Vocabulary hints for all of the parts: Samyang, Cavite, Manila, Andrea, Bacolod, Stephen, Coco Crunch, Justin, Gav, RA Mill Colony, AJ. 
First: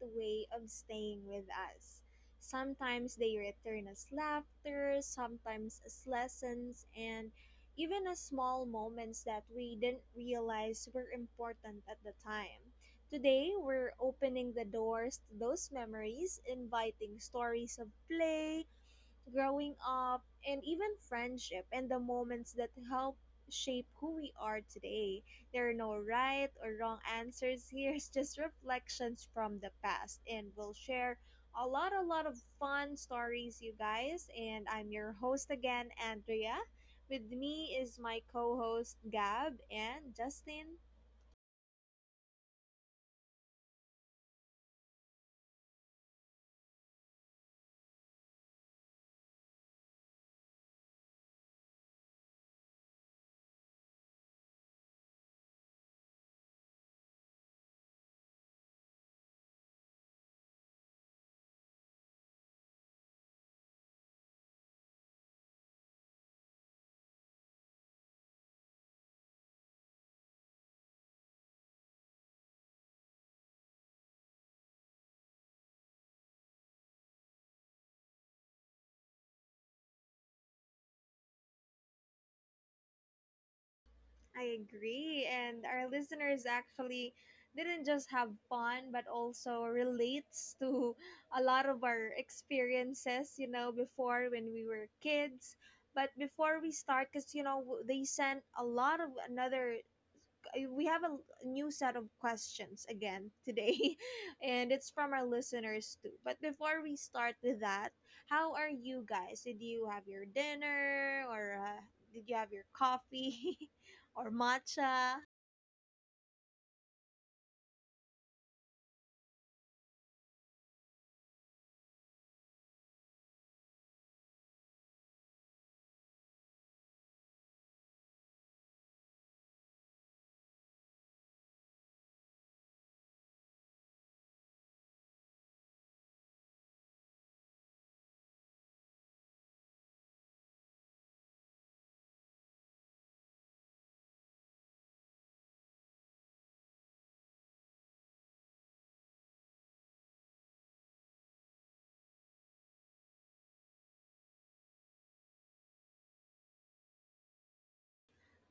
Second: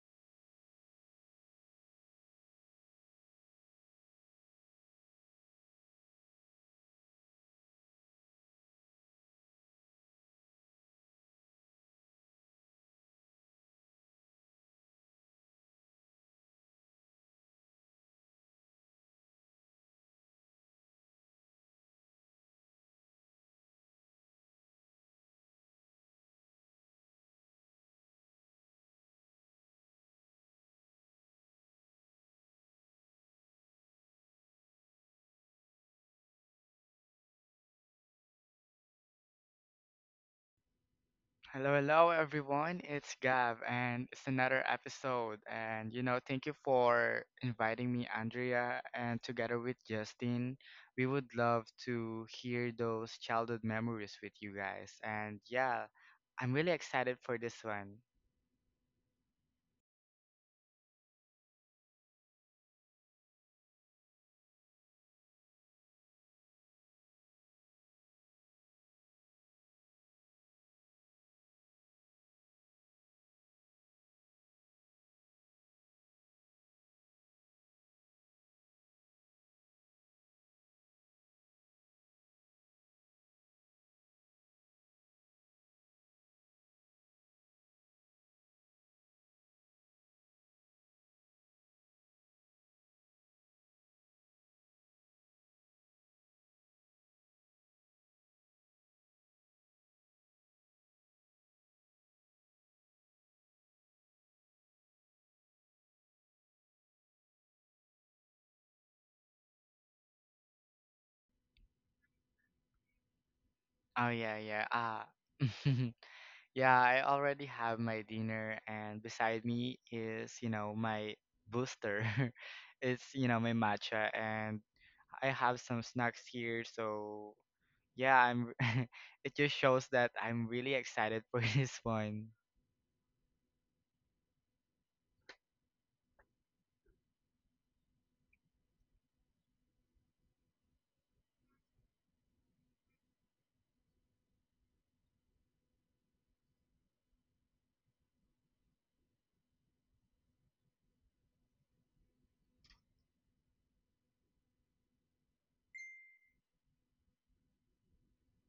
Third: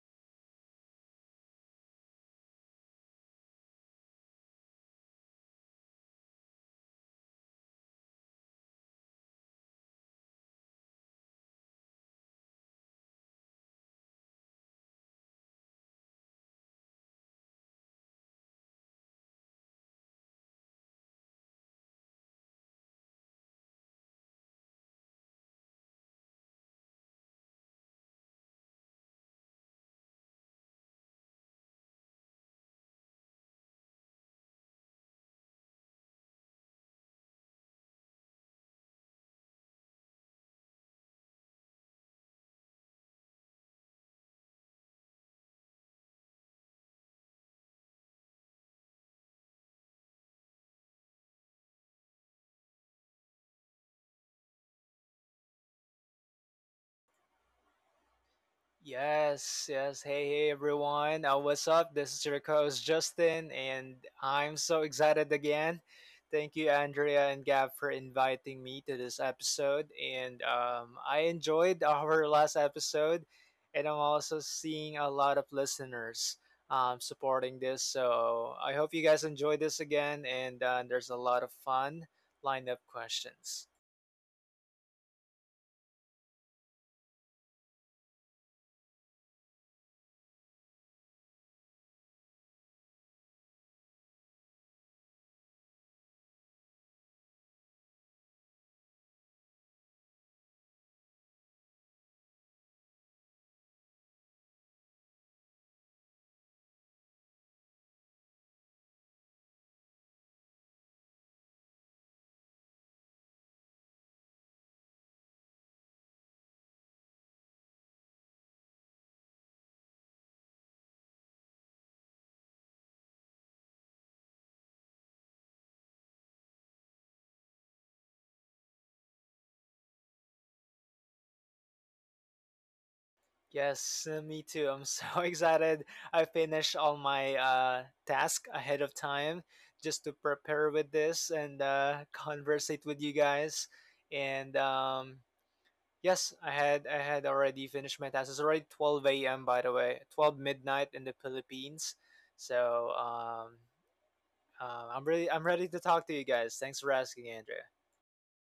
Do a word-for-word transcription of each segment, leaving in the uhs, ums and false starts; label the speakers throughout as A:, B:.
A: way of staying with us. Sometimes they return as laughter, sometimes as lessons, and even as small moments that we didn't realize were important at the time. Today, we're opening the doors to those memories, inviting stories of play, growing up, and even friendship and the moments that help shape who we are today. There are no right or wrong answers here, it's just reflections from the past, and we'll share a lot, a lot of fun stories, you guys. And I'm your host again, Andrea. With me is my co host, Gab and Justin.
B: Hello, hello everyone. It's Gav and it's another episode and you know, thank you for inviting me Andrea and together with Justin, we would love to hear those childhood memories with you guys. And yeah, I'm really excited for this one.
C: Yes, yes. Hey, hey, everyone. Uh, what's up? This is your host, Justin, and I'm so excited again. Thank you, Andrea and Gab, for inviting me to this episode. And um, I enjoyed our last episode, and I'm also seeing a lot of listeners um, supporting this. So I hope you guys enjoy this again, and uh, there's a lot of fun lined up questions.
A: I agree. And our listeners actually didn't just have fun, but also relates to a lot of our experiences, you know, before when we were kids. But before we start, because, you know, w- they sent a lot of another uh, we have a new set of questions again today, and it's from our listeners too. But before we start with that, how are you guys? Did you have your dinner, or uh, did you have your coffee,
B: Oh
A: or
B: yeah, yeah. Ah.
A: matcha?
B: yeah, I already have my dinner and beside me is, you know, my booster. it's, you know, my matcha and I have some snacks here, so yeah, I'm it just shows that I'm really excited for this one.
C: Yes, uh, me too. I'm so excited. I finished all my uh, task ahead of time just to prepare with this and uh, conversate with you guys. And um, yes, I had I had already finished my task. It's already twelve a m by the way, twelve midnight in the Philippines. So um, uh, I'm really I'm ready to talk to you guys. Thanks for asking, Andrea.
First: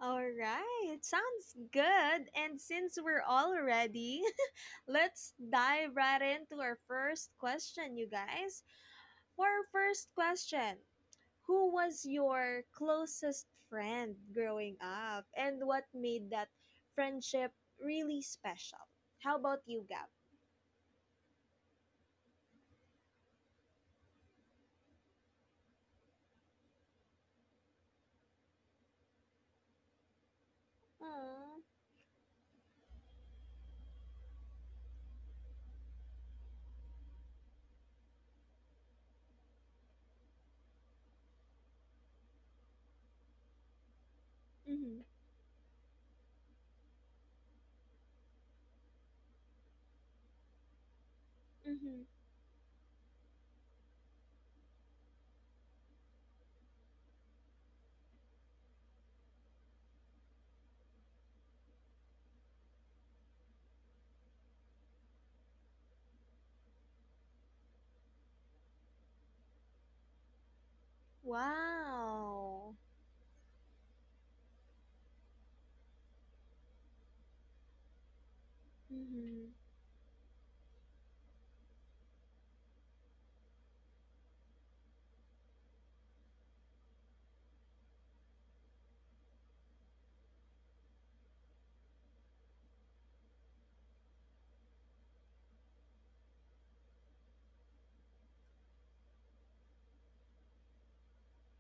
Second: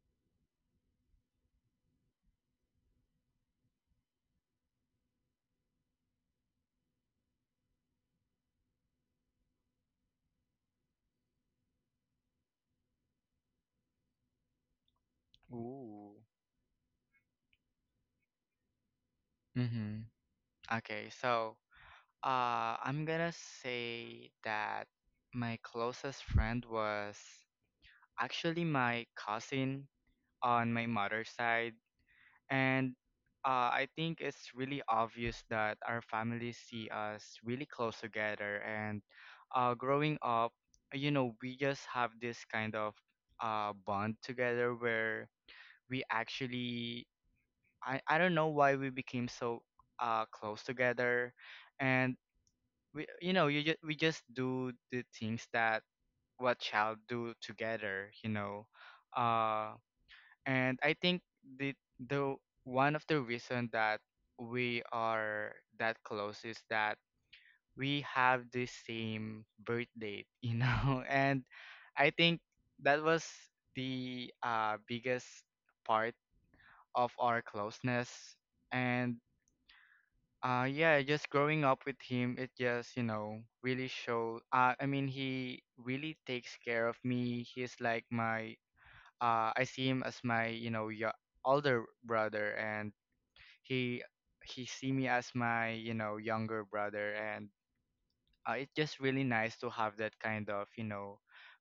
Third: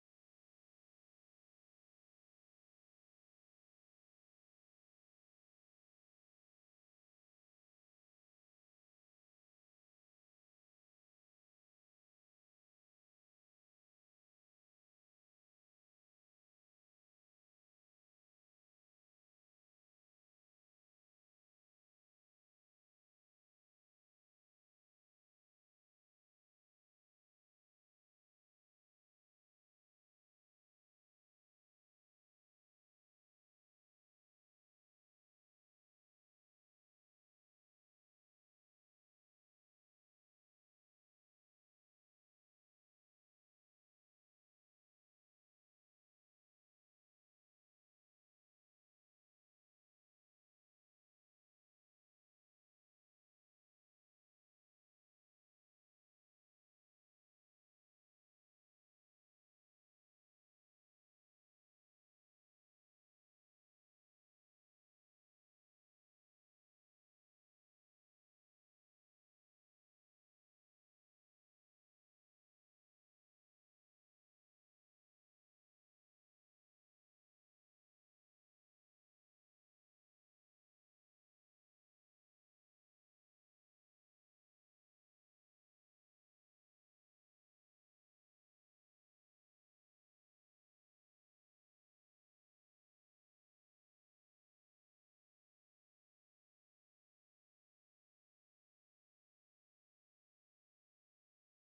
A: All right, sounds good. And since we're all ready, let's dive right into our first question, you guys. For our first question, who was your closest friend growing up and what
B: Ooh.
A: made that friendship really special? How about you,
B: Mm-hmm.
A: Gab?
B: Okay, so uh I'm gonna say that my closest friend was actually my cousin on my mother's
A: Aww.
B: side. And uh, I think it's really obvious that our families see us really close together. And uh, growing up, you know, we just have this kind of uh, bond together
A: Mm-hmm.
B: where we actually, I, I don't know why we became so uh, close together.
A: Mm-hmm.
B: And we, you know, you just, we just do the things that what child do together, you know. Uh, and I think the the one of the reason that we are that close is that we have the same birth date, you know, and I think
A: Wow.
B: that was the uh, biggest part of our closeness. And
A: Mm-hmm.
B: uh, yeah, just growing up with him, it just you know really show. Uh, I mean, he really takes care of me. He's like my uh, I see him as my you know yo- older brother, and he he see me as my you know younger brother, and uh, it's just really nice to have that kind of you know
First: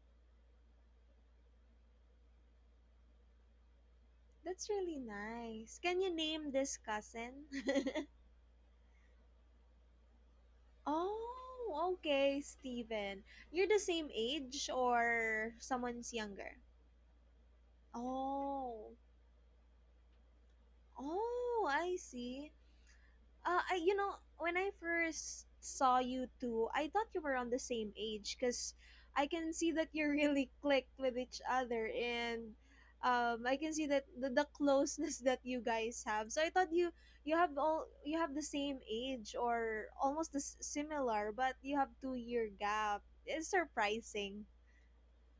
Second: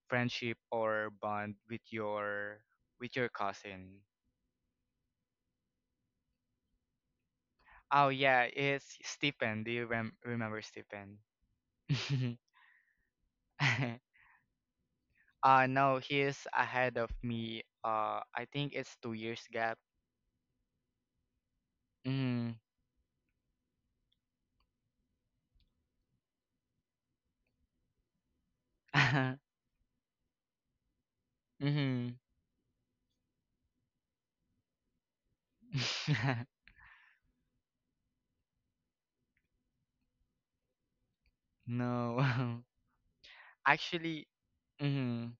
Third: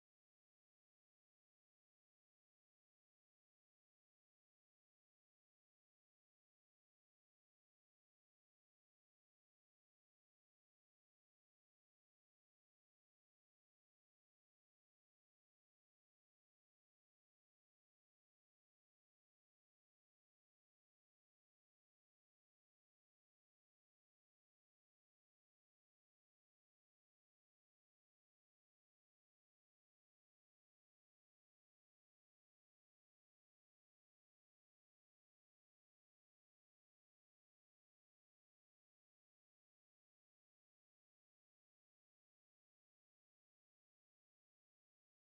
B: friendship or bond with your with your cousin.
A: That's really nice. Can you name this cousin?
B: Oh yeah, it's Stephen. Do you rem- remember Stephen?
A: Oh, okay, Steven. You're the same age or
B: uh no,
A: someone's
B: he is
A: younger?
B: ahead of me. Uh, I think it's
A: Oh,
B: two years gap.
A: oh, I see.
B: Mm.
A: Uh, I, you know, when I first saw you two, I thought you were on the same age because I can see that you really clicked with each other
B: mm-hmm.
A: and um, I can see that the, the closeness that you guys have. So I thought you you have all you have the same age or almost the s- similar, but you have two
B: no.
A: year gap. It's
B: Actually,
A: surprising.
B: mm-hmm,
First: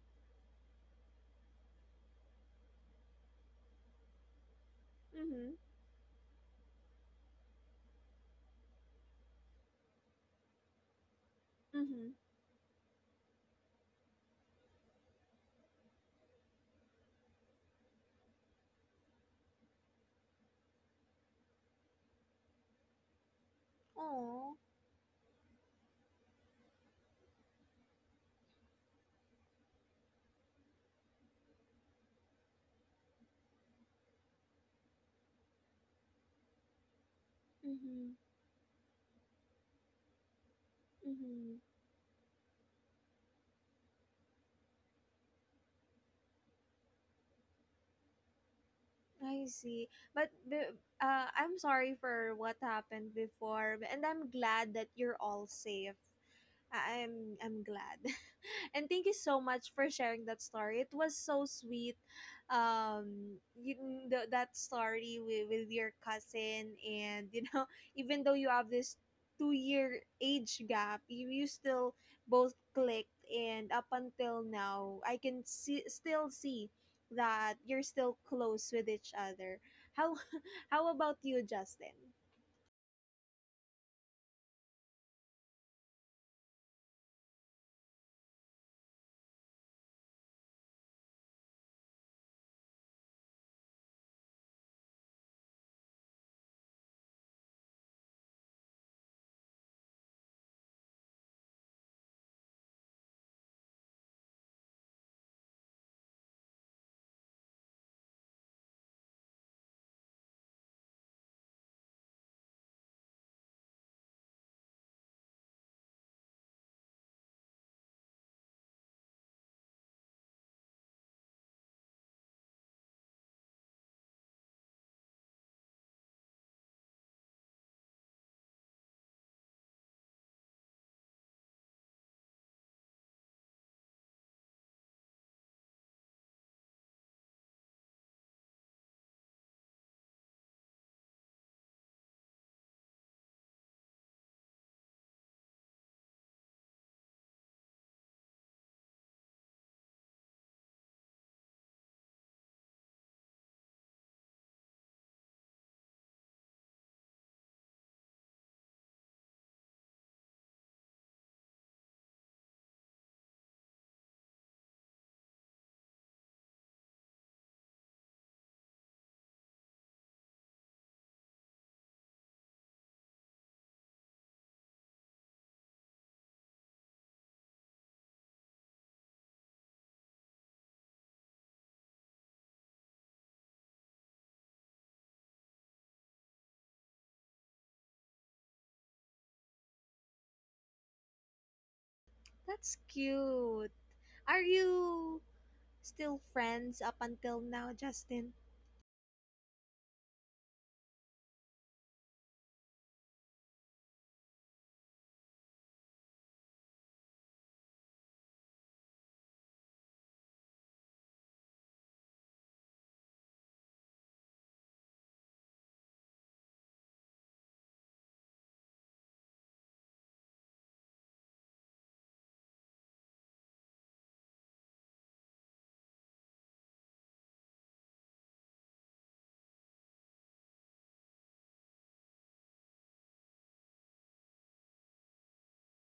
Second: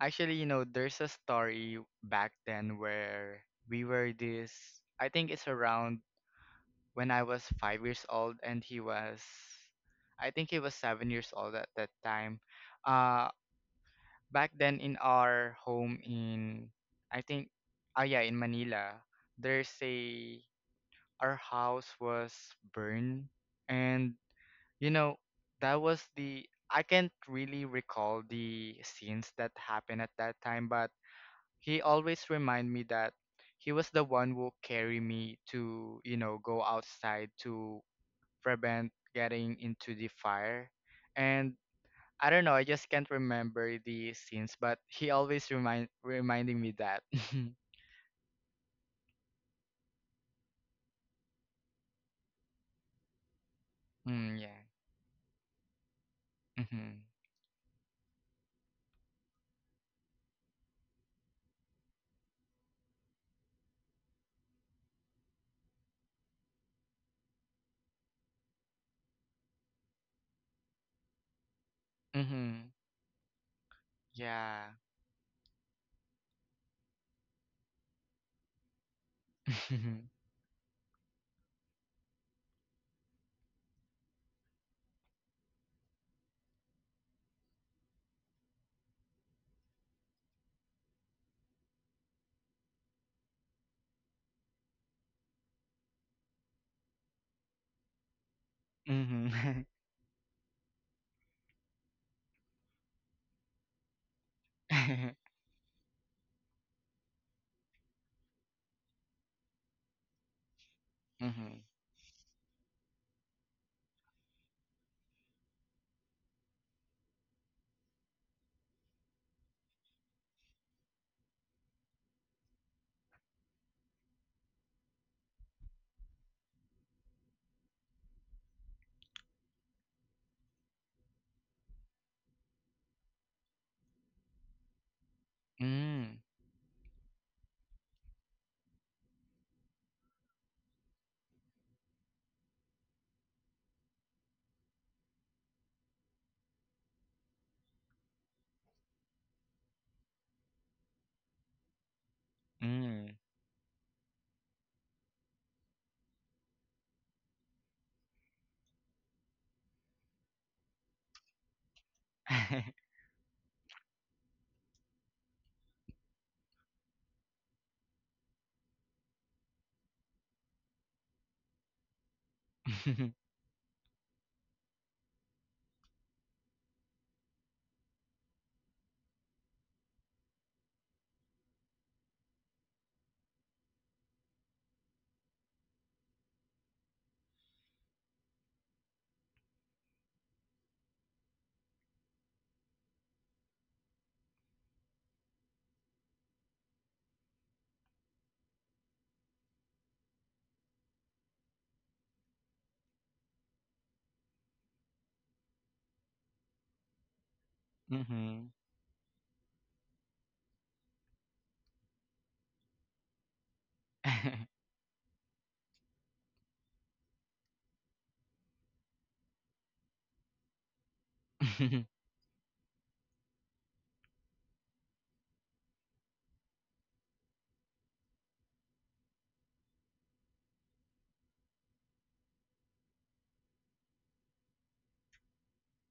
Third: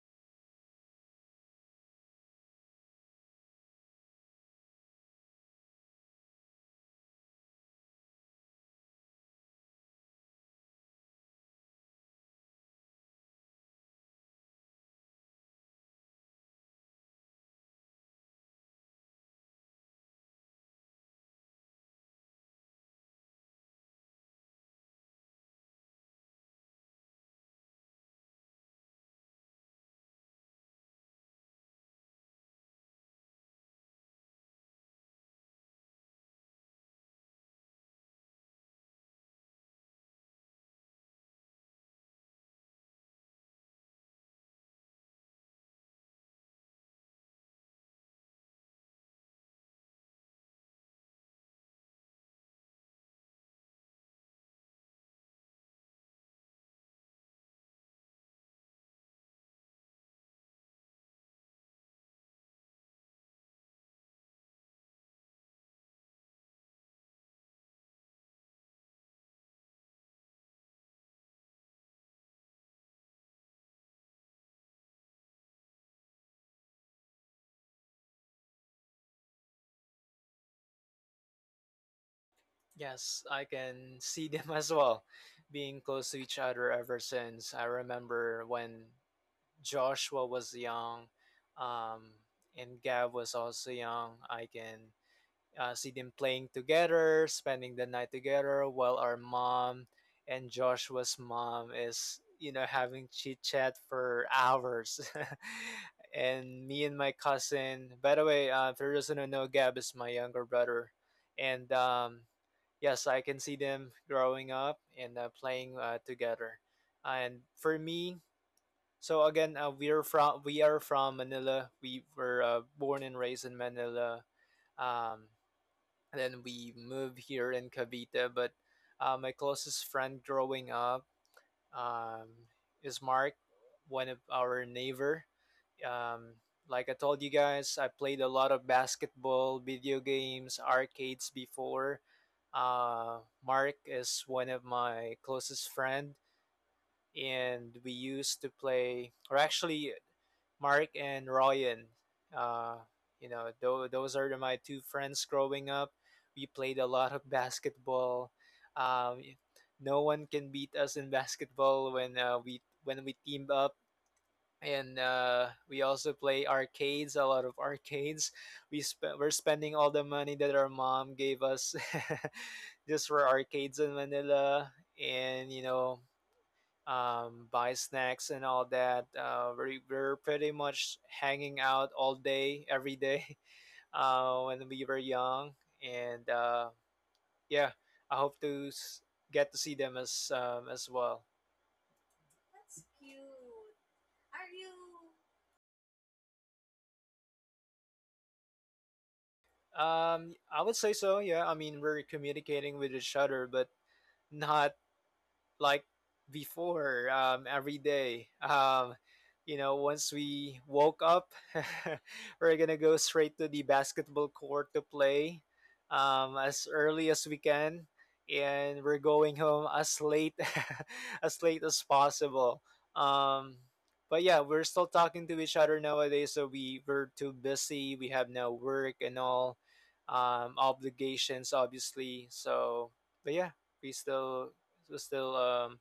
B: actually, you know, there's a story back then where we were this. I think it's
A: Mhm.
B: around when I was five years old, and he was, I think he was seven years old at that
A: Mhm.
B: time. Uh, back then in our home in, I think, ah yeah, in Manila, there's a our house was burned, and
A: Oh.
B: you know, that was the I can't really recall the scenes that happened at that time, but he always remind me that he was the one who carry me to, you know, go outside to
A: Mhm.
B: prevent getting into the fire. And
A: Mhm.
B: I don't know, I just can't remember the scenes, but he always remind reminding me that.
A: I see. But b- uh, I'm sorry for what happened before, and I'm
B: mm, yeah.
A: glad that you're all safe. I-
B: Mhm.
A: I'm I'm glad. And thank you so much for sharing that story. It was so sweet. Um you, mm, the, that story with, with your cousin and you know even though you have this two year age gap, you, you still both
B: Mhm.
A: clicked and up until
B: Yeah.
A: now I can see still see that you're still close with each other. How how about you, Justin?
C: Yes, I can see them as well, being close to each other ever since I remember when Joshua was young, um, and Gav was also young. I can uh, see them playing together, spending the night together, while our
B: Mhm.
C: mom and Joshua's mom is, you know, having chit chat for hours.
B: Mhm.
C: And me and my cousin, by the way, uh, for those who don't know, Gab is my younger brother.
B: Mhm.
C: And um, yes, I can see them growing up and uh, playing uh, together. And for me, so again, uh, we are from we are from Manila. We were uh, born and raised in Manila, um, and then we moved here in Cavite. But uh, my closest friend growing up um, is Mark, one of our neighbor.
B: Mm.
C: Um, like I told you guys, I played a lot of basketball, video games, arcades before. Uh, Mark is one of my closest friend, and we used to play, or actually, Mark and Ryan. Uh,
B: Mm.
C: you know, tho- those are my two friends growing up. We played a lot of basketball. Um, no one can beat us in basketball when uh, we when we team up. And uh, we also play arcades, a lot of arcades. We sp- we're spending all the money that our mom gave us just for arcades in Manila. And you know, um, buy snacks and all that. Uh, we were pretty much hanging out all day, every day uh, when we were young, and uh, yeah, I hope to s- get to see them as um, as well.
A: That's cute. Are you still friends up until now, Justin?
C: Um, I would say so. Yeah, I mean we're communicating with each other, but not like before um, every day.
B: Mhm.
C: Um, you know, once we woke up, we're gonna go straight to the basketball court to play um, as early as we can, and we're going home as late as late as possible. Um, but yeah, we're still talking to each other nowadays, so we were too busy. We have no work and all um, obligations, obviously. So, but yeah, we still we still um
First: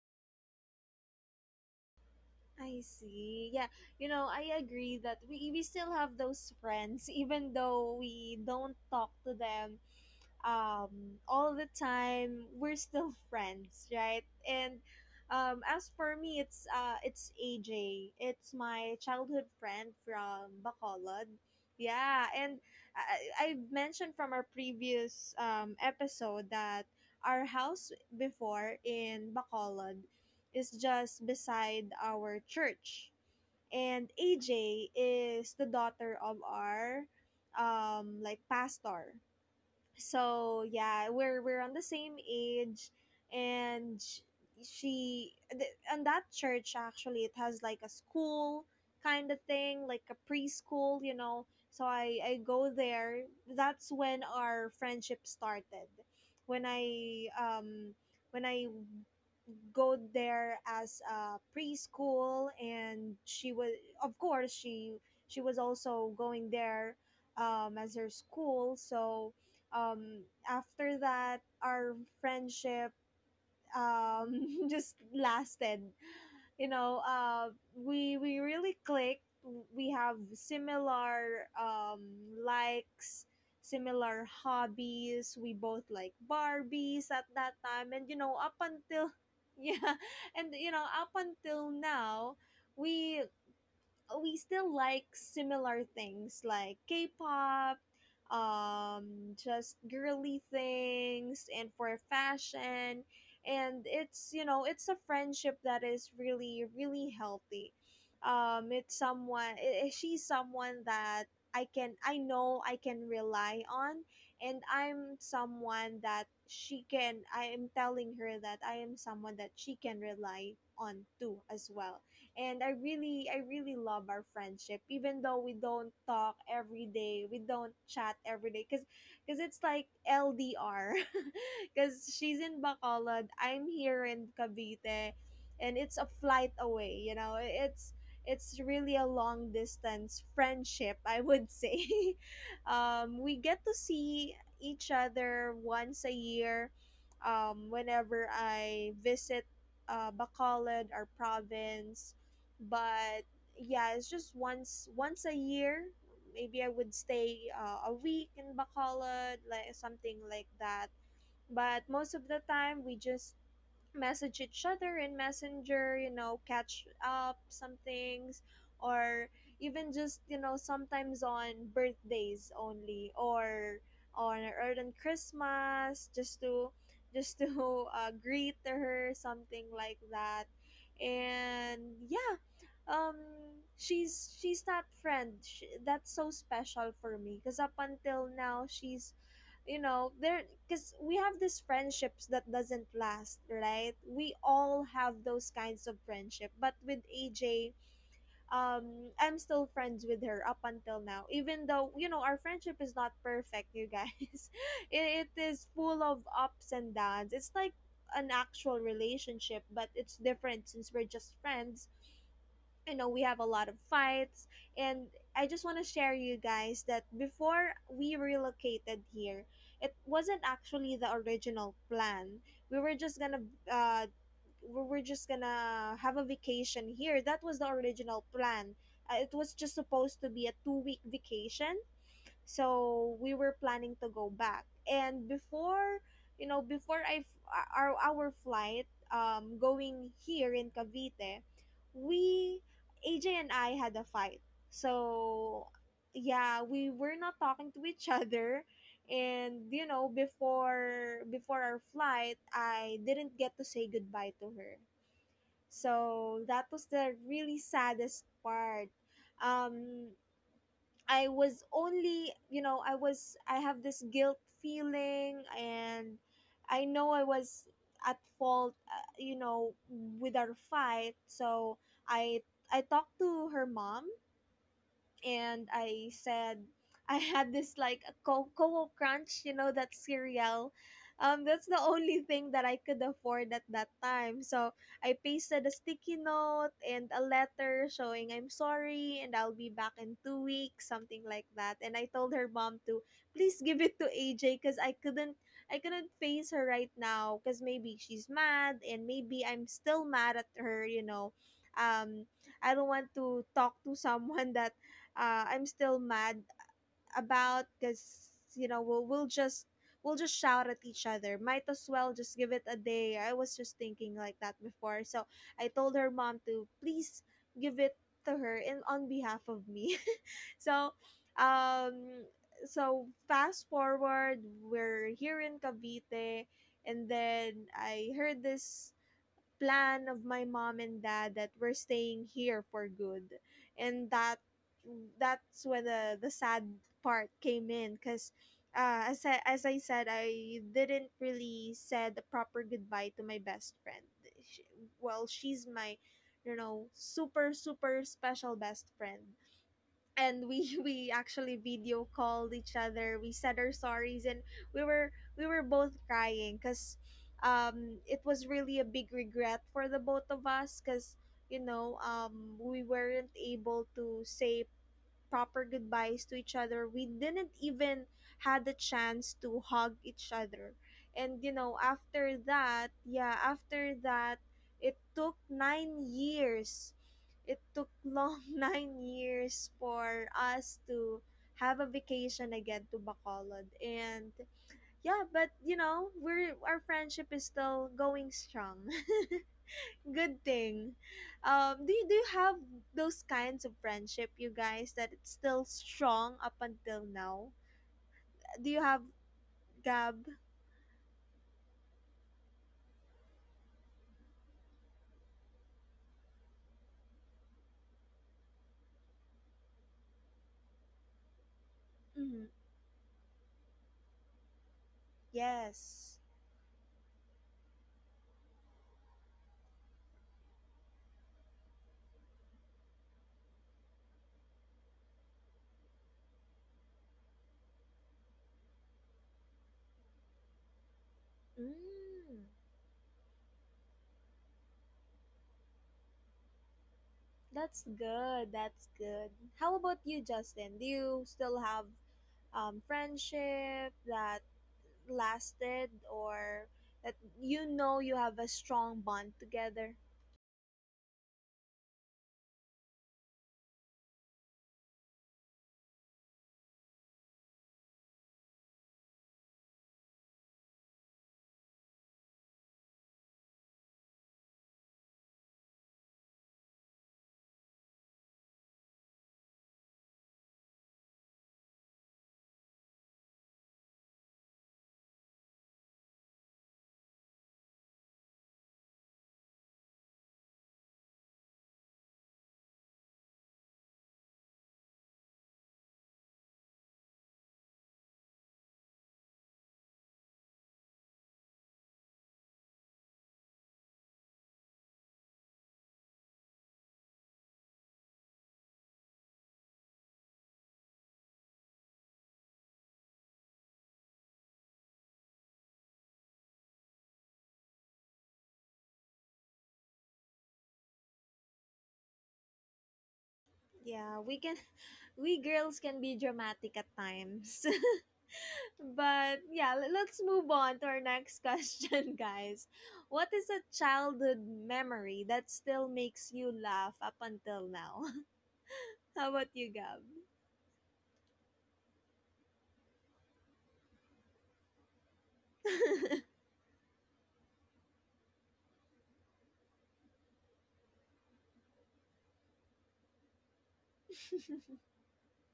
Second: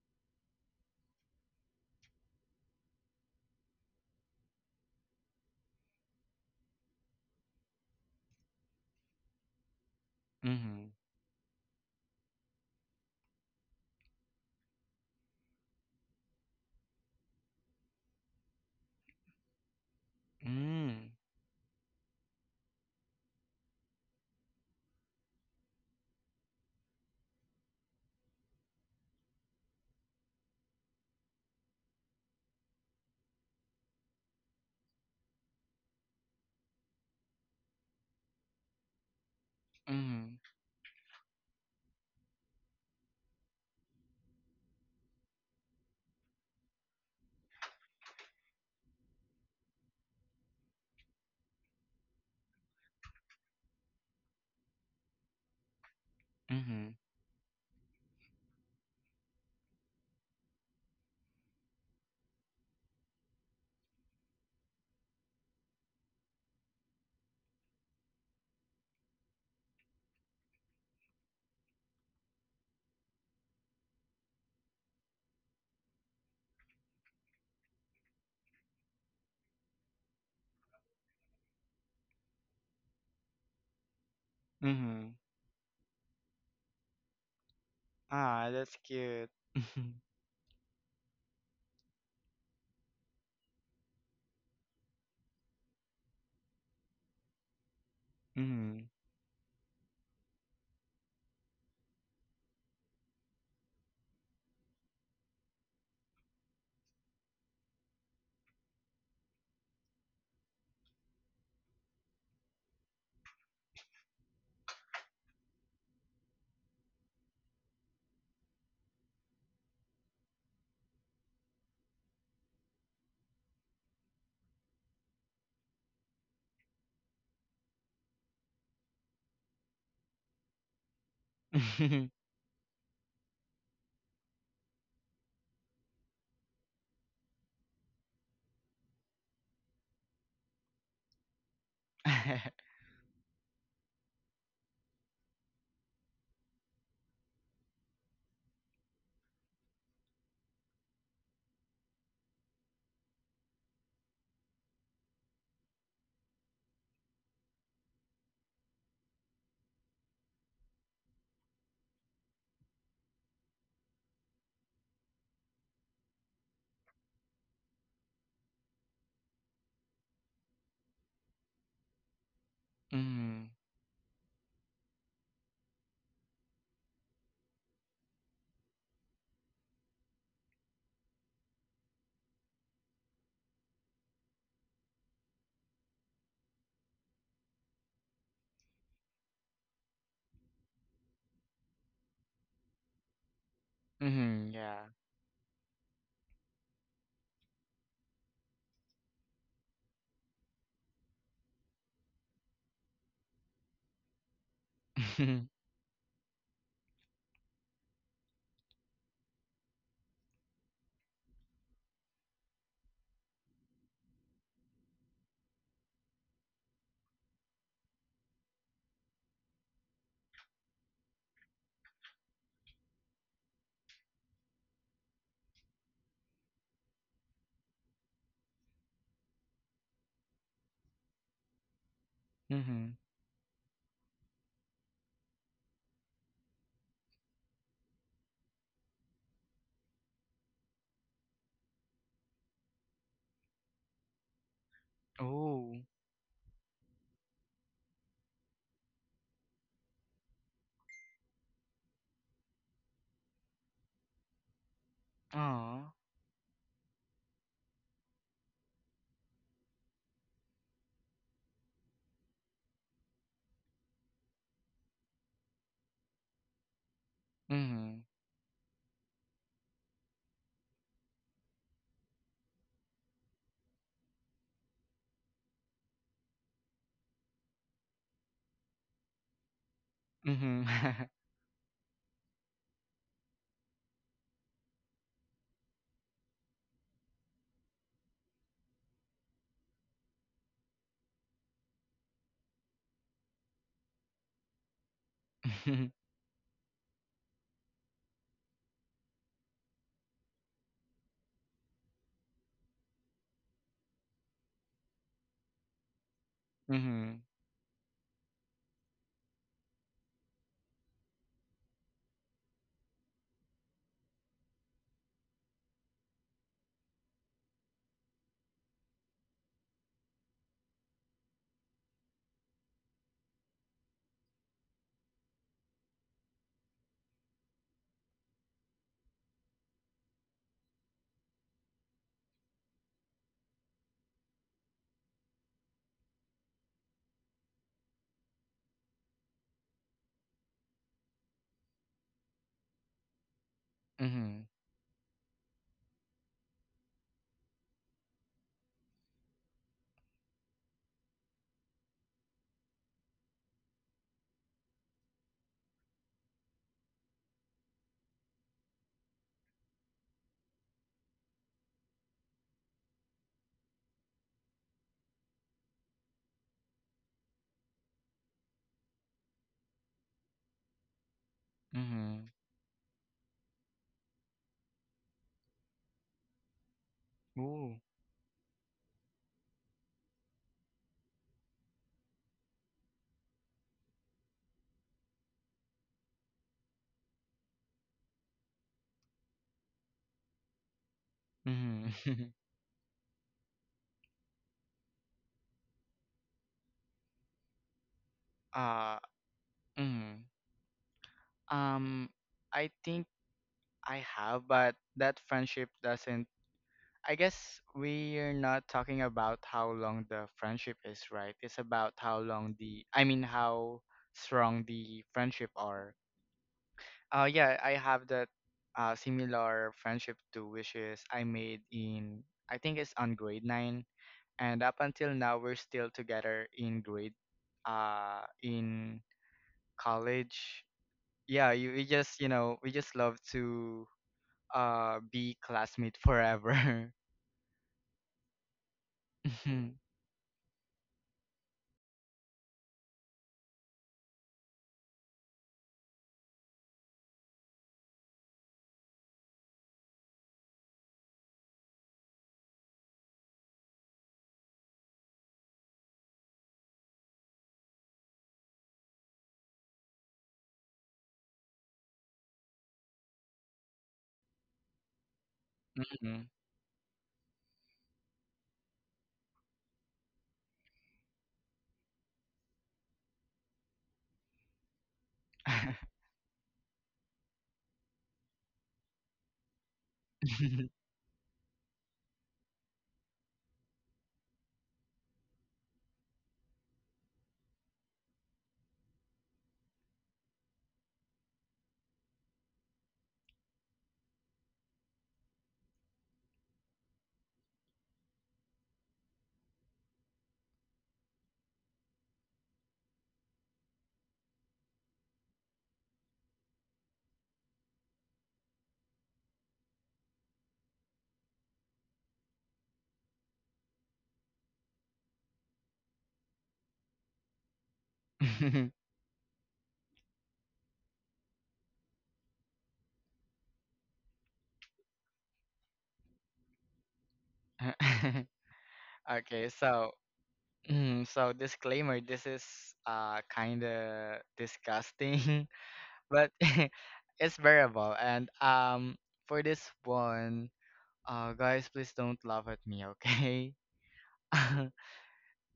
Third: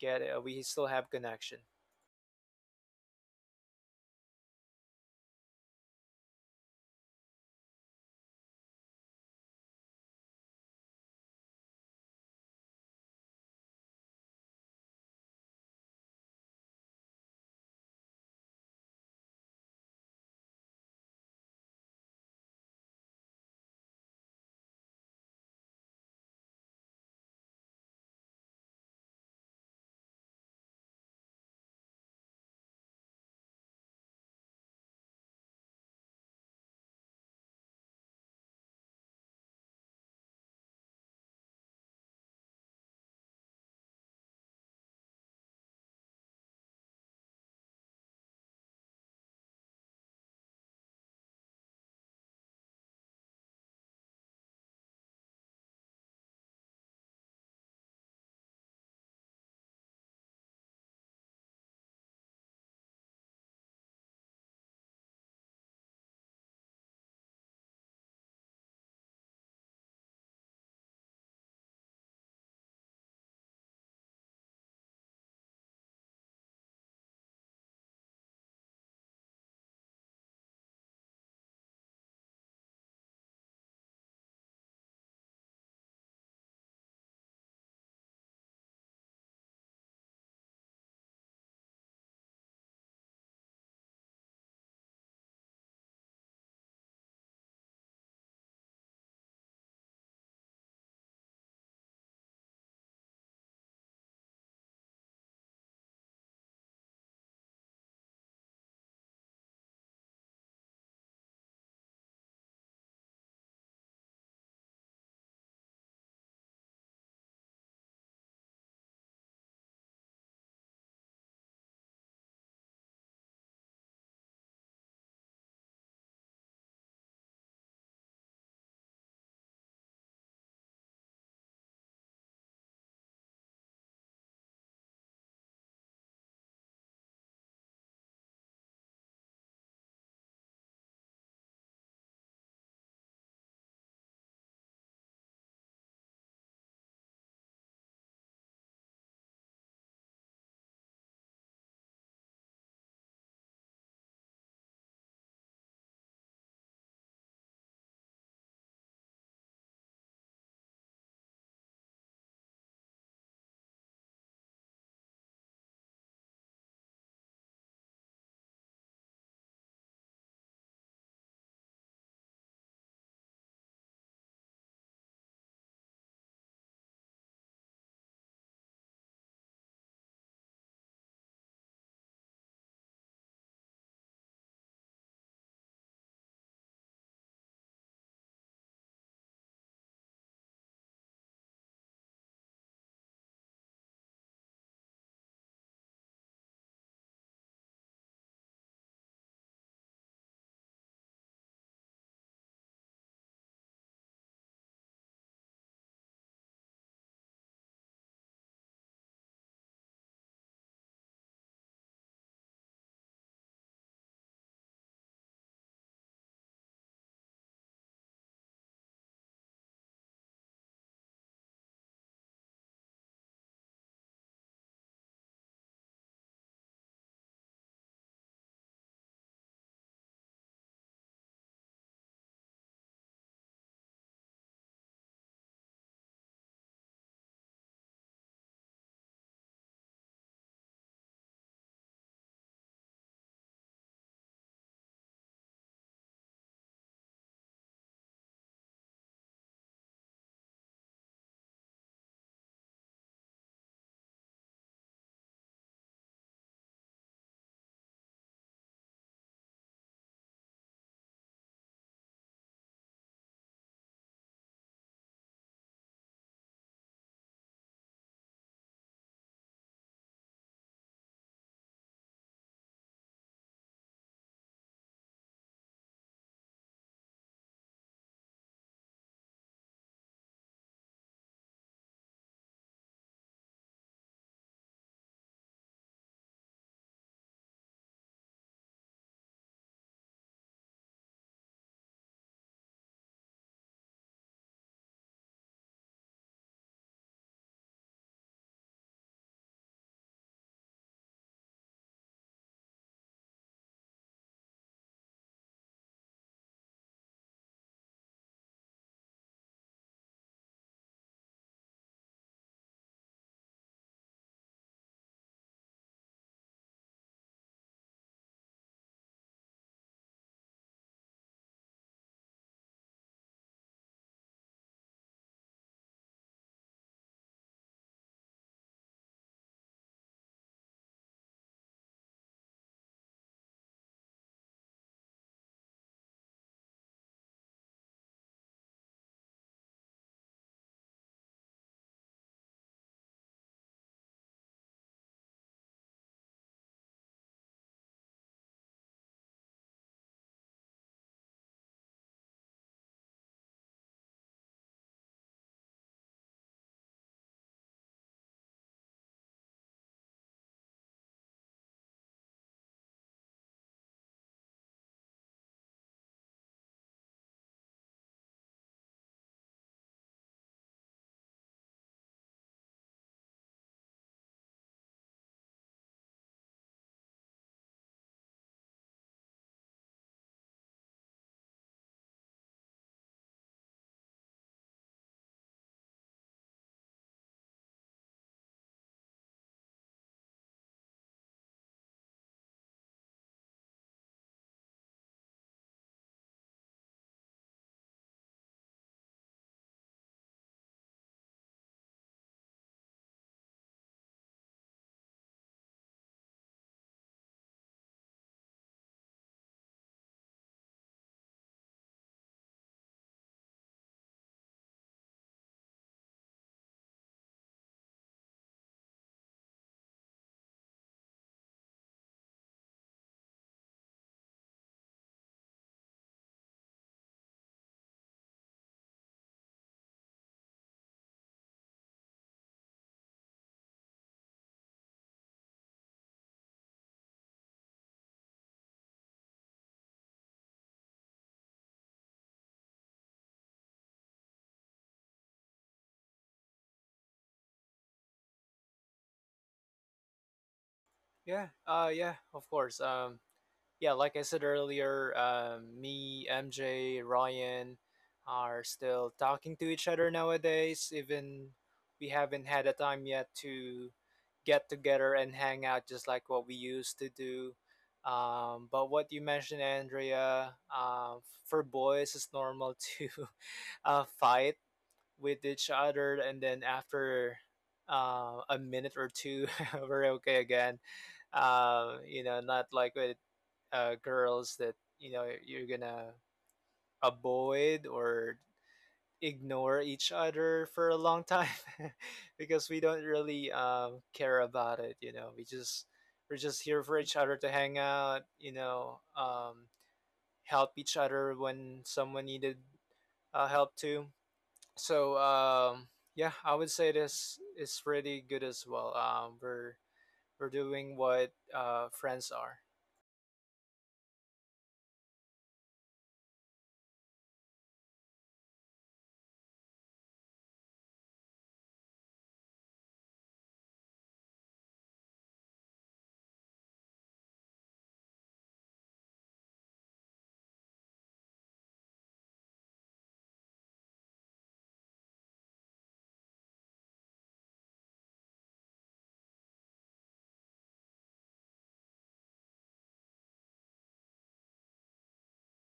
C: get uh, we still have connection.
A: I see. Yeah, you know, I agree that we we still have those friends even though we don't talk to them
B: Mhm.
A: um all the time, we're still friends, right? And um, as for me, it's uh it's A J, it's my childhood friend from
B: Mhm.
A: Bacolod, yeah. And I, I mentioned from our previous um episode that our house before in Bacolod is just beside our church, and A J is the daughter of our um like pastor.
B: Mm.
A: So yeah, we're we're on the same age, and sh- she th- and that church actually, it has like a school kind of thing, like a preschool, you know. So i i go there, that's when our friendship started, when
B: Mhm.
A: I um, when I go there as a preschool and she was, of course, she she was also going there um, as her school. So um, after that, our friendship um just lasted, you know. uh we we really clicked, we have similar um likes, similar
B: Mhm. Mhm.
A: hobbies, we both like barbies at that time, and you know
B: Ah,
A: up
B: that's
A: until
B: cute.
A: yeah. And you know up until now, we we still like similar things like K-pop,
B: Mhm. Mhm.
A: um, just girly things, and for fashion. And it's, you know, it's a friendship that is really really healthy. Um, it's someone i- i- she's someone that I can, I know I can rely on, and I'm someone that she can, I am telling her that I am someone that she can rely on too as well. And I really, I really love our friendship even though we don't talk every day, we don't chat every day, because because it's like ldr. Because she's in bacolod, I'm here in cavite, and it's a flight away, you know. it's it's really a long distance friendship, I would say. Um, we get to see each other once a year, um, whenever I visit uh, bacolod, our province. But yeah, it's just once once a year, maybe I would stay uh, a week in bacolod, like something like that. But most of the time we just message each other in messenger, you know, catch up some things, or even just, you know, sometimes on birthdays
B: Mhm.
A: only,
B: Mhm.
A: or on or on christmas, just to just to uh, greet her, something like that. And yeah, um, she's she's that friend, Sh that's so special for me, because up until now, she's, you know, there. Because we have these friendships that doesn't last, right? We
B: Mhm.
A: all
B: Yeah.
A: have those kinds of friendship, but with aj, um, I'm still friends with her up until now, even though you know our friendship is not perfect, you guys. it, it
B: Mhm.
A: is full of ups and downs, it's like an actual relationship but it's different since we're just friends. You know, we have a lot of fights. And I just want to share, you guys, that before we relocated here, it wasn't actually the original plan. We were just gonna uh we were just gonna have a vacation here, that was the original plan. Uh, it was just supposed to be a two week vacation,
B: Mhm.
A: so we were planning to go back. And before, you know, before i f- our our flight um going here in cavite, we, aj and I had a fight. So
B: Oh.
A: yeah, we were not talking to each other. And you know, before before our flight, I didn't get to say goodbye to her.
B: Aw.
A: So that was the really saddest part. Um, I was only, you know, I was, I have this guilt feeling, and I know I was
B: Mhm.
A: at fault, uh, you know, with our fight. So I, I talked to her mom, and I said I had this like a Co- Coco Crunch, you know, that
B: Mhm.
A: cereal. Um, that's the only thing that I could afford at that time. So I pasted a sticky note and a letter showing I'm sorry and I'll be back in two weeks, something like that. And I told her mom to please give it to A J because I couldn't, I
B: Mhm.
A: couldn't face her right now because maybe she's mad and maybe I'm still mad at her, you know. Um, I don't want to talk to someone that uh, I'm still mad
B: Mhm.
A: about, because you know we'll we'll just we'll just shout at each other. Might as well just give it a day. I was just thinking like that before. So I told her mom to please give it to her in on behalf of me. So, um, so fast forward, we're here in Cavite, and then I heard this plan of my mom and dad that we're staying here for good. And that that's where the the sad part came in. Because uh, as, I, as I said, I didn't really said the proper goodbye to my best friend.
B: Mhm.
A: She, well, she's my, you know, super, super special best friend. And we we actually video called each other, we said our sorries, and we were, we were both crying because um it was really a big regret for the both of us, because you know um we weren't able to say proper goodbyes to each other. We didn't even had the chance to hug each other. And you know,
B: Mhm.
A: after that, yeah, after that, it took nine years. It
B: Ooh.
A: took long nine years for us to have a vacation again to Bacolod. And yeah, but you know, we're, our friendship is still going strong. Good thing. Um,
B: Mhm.
A: do you, do you have those kinds of friendship, you guys, that it's still strong up until now? Do you have,
B: Ah.
A: Gab?
B: Mhm. Um, I think I have, but that friendship doesn't I guess we're not talking about how long the friendship is, right? It's about how
A: Mm,
B: long the, I mean, how strong the friendship are.
A: yes.
B: Uh, yeah, I have that uh, similar friendship too, which is I made in, I think it's on grade nine, and up until now we're still together in grade, uh, in college. Yeah, you, we just, you
A: Mm,
B: know, we just love to uh be classmate forever.
A: that's good. That's good.
B: Mhm,
A: How about you, Justin? Do you still have um, friendship that lasted, or that, you know, you have a strong bond together?
C: Yeah. Uh. Yeah. Of course. Um. Yeah. Like I said earlier, um, me, M J, Ryan are still talking to each other nowadays. Even we haven't had a time yet to get together and hang out just like
B: mhm.
C: what we used to do. Um, but what you mentioned, Andrea, uh, for boys, it's normal to uh, fight with each other, and then after uh, a minute or two, we're okay again. Um, you know, not like with uh, girls that you know you're gonna avoid or ignore each other for a long time because we don't really um, care about it. You know, we just we're just here for each other to hang out. You know, um, help each other when someone needed uh, help too. So um, yeah, I would say this is pretty good as well. Um, we're we're doing what uh, friends are.
A: Yeah, we can. We girls can be dramatic at times. But yeah, le- let's move on to our next question, guys. What is a childhood memory that still makes you laugh up until now? How
B: Okay,
A: about you,
B: so
A: Gab?
B: mm, so disclaimer, this is uh kind of disgusting, but it's bearable. And um for this one, uh guys, please don't laugh at me, okay?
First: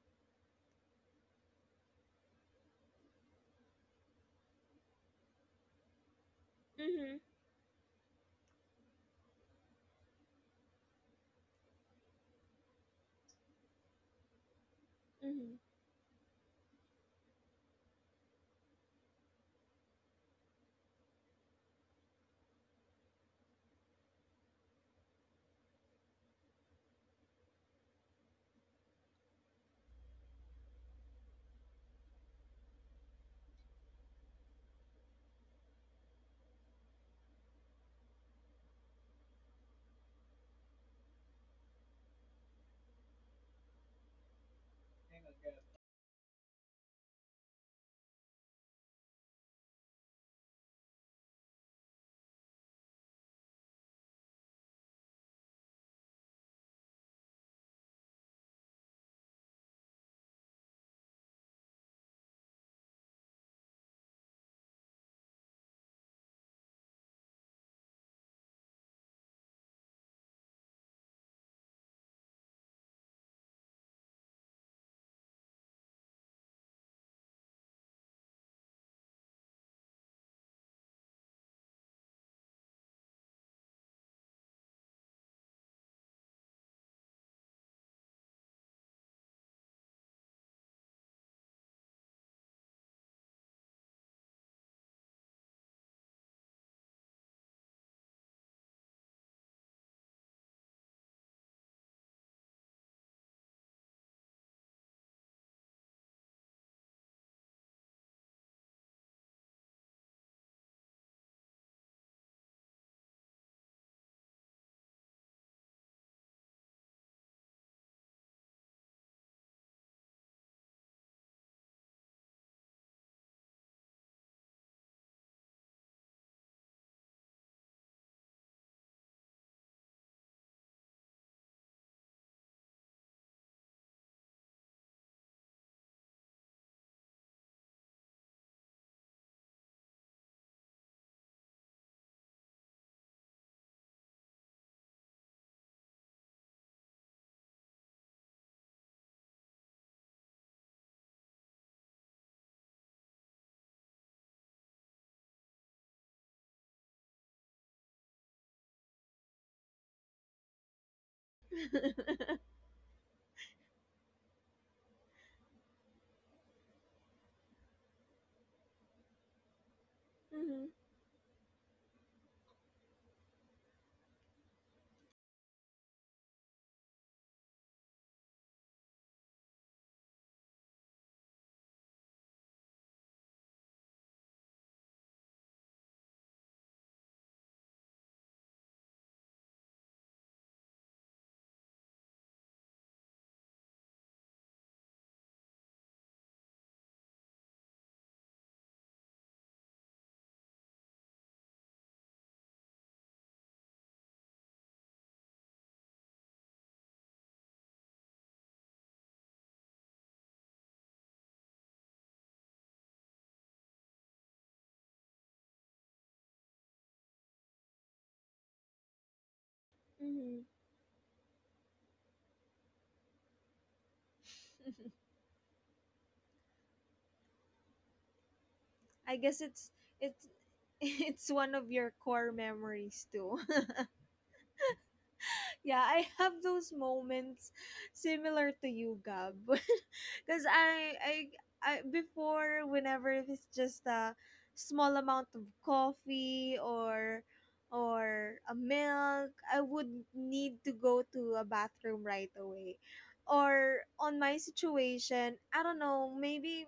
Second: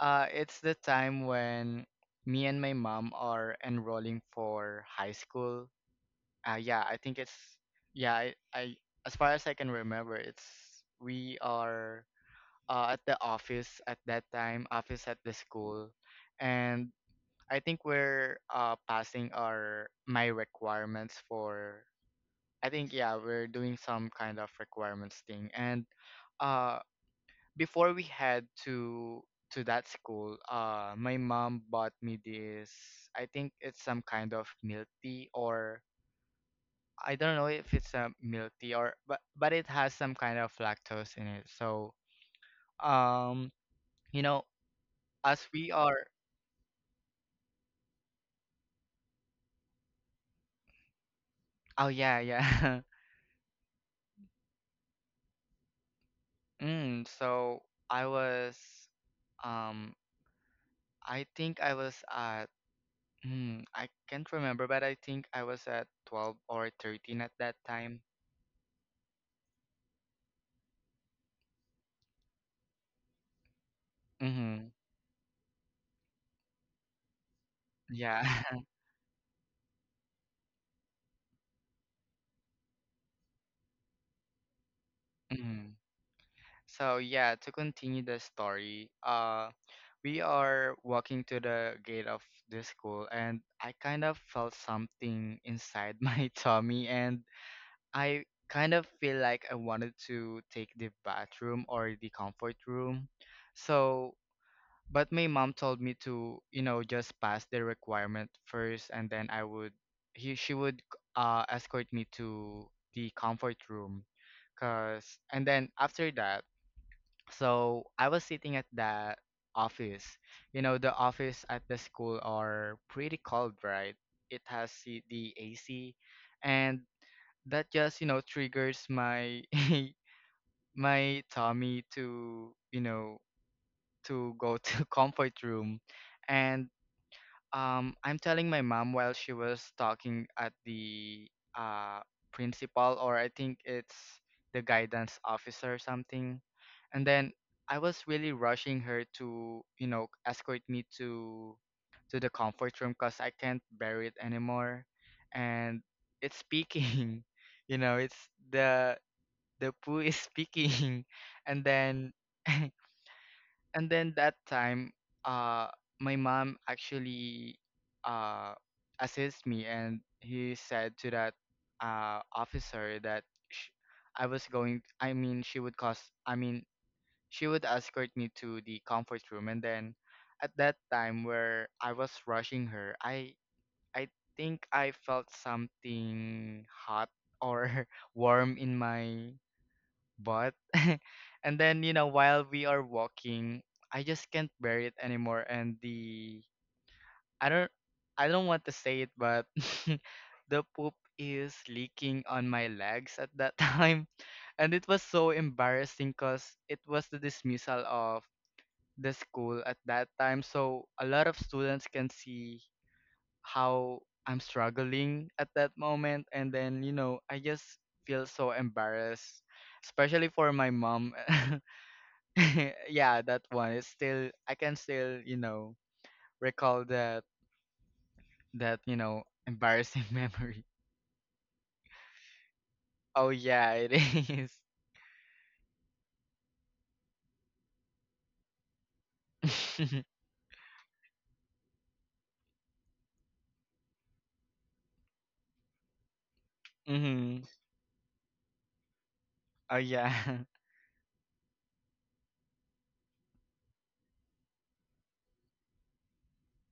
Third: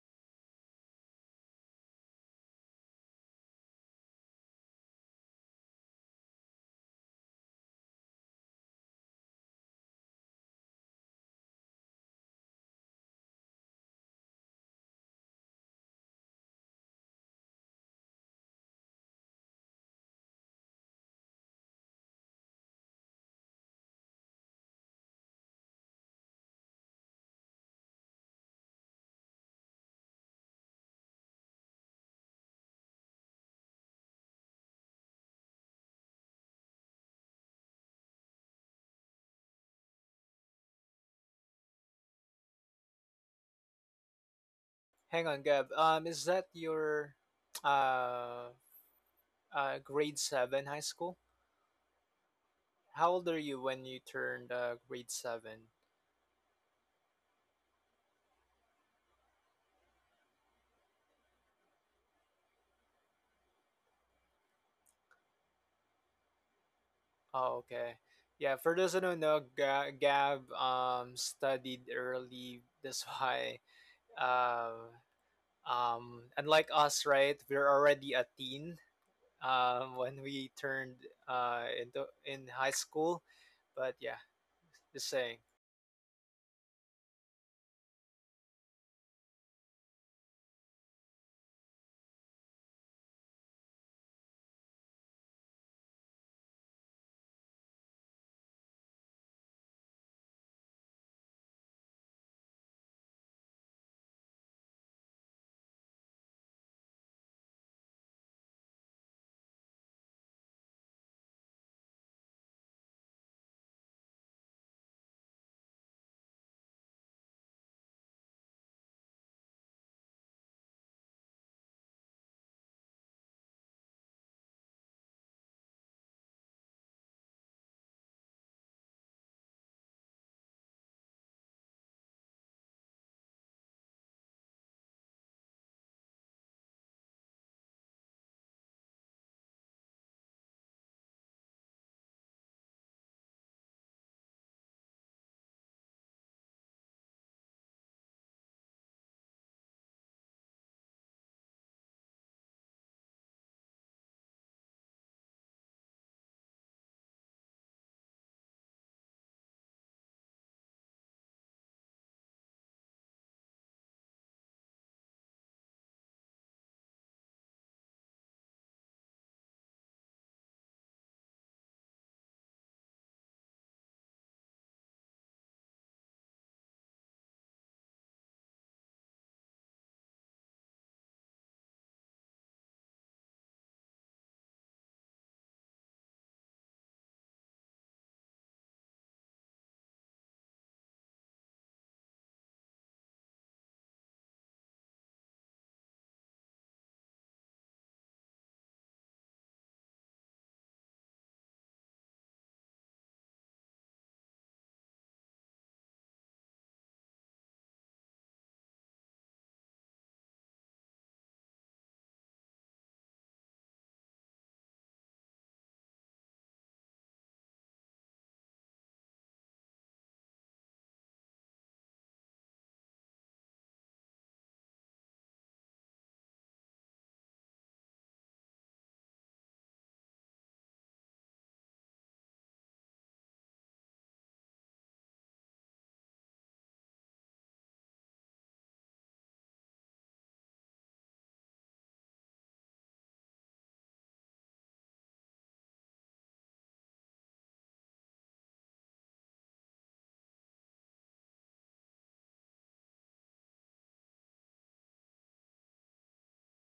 B: Uh it's the time when me and my mom are enrolling for high school. Uh yeah, I
A: Mm-hmm,
B: think it's yeah, I, I as far as I can remember, it's we are uh, at the office at that time, office at the
A: mm-hmm.
B: school, and I think we're uh, passing our my requirements for. I think yeah, we're doing some kind of requirements thing, and uh, before we head to to that school, uh, my mom bought me this. I think it's some kind of milk tea, or I don't know if it's a milk tea, or but but it has some kind of lactose in it. So um, you know,
C: Hang on,
B: as we
C: Gab.
B: are
C: Um, is that your uh, uh, grade seven high school?
B: Oh yeah, yeah.
C: How old are you when you turned uh, grade seven?
B: Mm, so I was um I think I was at mm, I can't remember but I think I was at twelve or thirteen at that
C: Oh, okay.
B: time.
C: Yeah, for those who don't know, Ga- Gab um, studied early. That's why,
B: Mhm.
C: uh, um, unlike us, right? We're already
B: Yeah.
C: a teen um, when we turned uh, into in high school. But yeah, just saying.
B: Mm. So yeah, to continue the story, uh we are walking to the gate of the school and I kind of felt something inside my tummy and I kind of feel like I wanted to take the bathroom or the comfort room. So, but my mom told me to, you know, just pass the requirement first and then I would he she would uh escort me to the comfort room cuz and then after that, so I was sitting at the office. You know, the office at the school are pretty cold, right? It has the the A C and that just you know triggers my my tummy to you know to go to comfort room and um I'm telling my mom while she was talking at the uh principal or I think it's the guidance officer or something and then I was really rushing her to you know escort me to to the comfort room because I can't bear it anymore and it's speaking you know it's the the poo is speaking and then and then that time uh my mom actually uh assist me and he
A: Mm-hmm,
B: said to that uh officer that sh- I was going I mean she would cause I mean she would escort me to the comfort room and then at that time where I was rushing her I I think I felt something hot or warm in my but and then you know while we are walking, I just can't bear it anymore. And the I don't I don't want to say it, but the poop is leaking on my legs at that time, and it was so embarrassing because it was the dismissal of the school at that time. So a lot of students can see how I'm struggling at that moment, and then you know I just feel so embarrassed especially
A: mm-hmm.
B: for my mom yeah, that one is still I can still, you know, recall that that, you
A: I
B: know,
A: guess it's
B: embarrassing
A: it's
B: memory.
A: it's one of your core memories
B: Oh
A: too.
B: yeah, it is.
A: Yeah, I have those moments similar to you, Gab. Because I, I, I, before, whenever if it's just a small amount of coffee or
B: mhm.
A: or a milk, I
B: Oh
A: would
B: yeah.
A: need to go to a bathroom right away. Or on my situation, I don't know, maybe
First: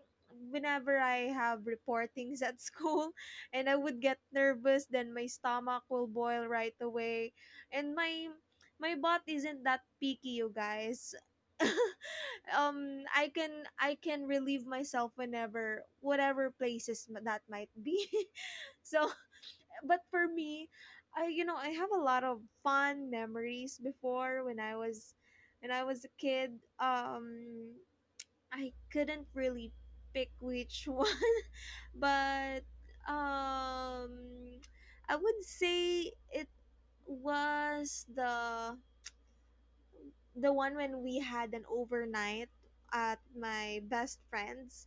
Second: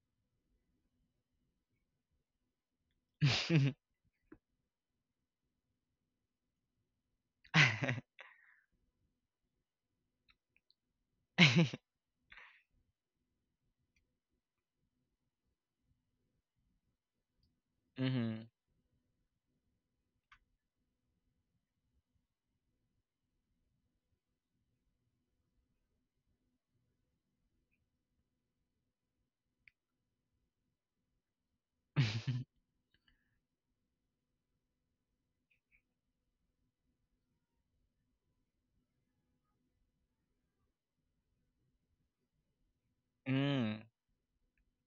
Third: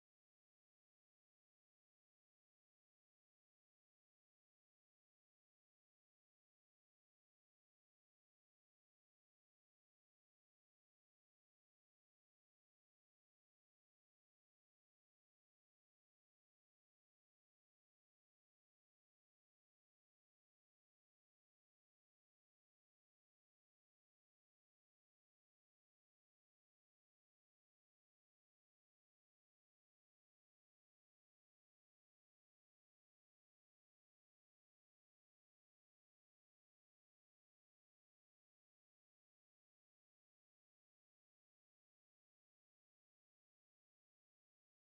A: whenever I have reportings at school and I would get nervous, then my stomach will boil right away. And my my bot isn't that picky, you guys. um I can I can relieve myself whenever whatever places m- that might be.
B: mhm.
A: So, but for me, I you know, I have a lot of fun memories before when I was when I was a kid. Um I couldn't really pick which one, but um I would say it was the the one when we had an overnight at my
B: mm.
A: best friend's,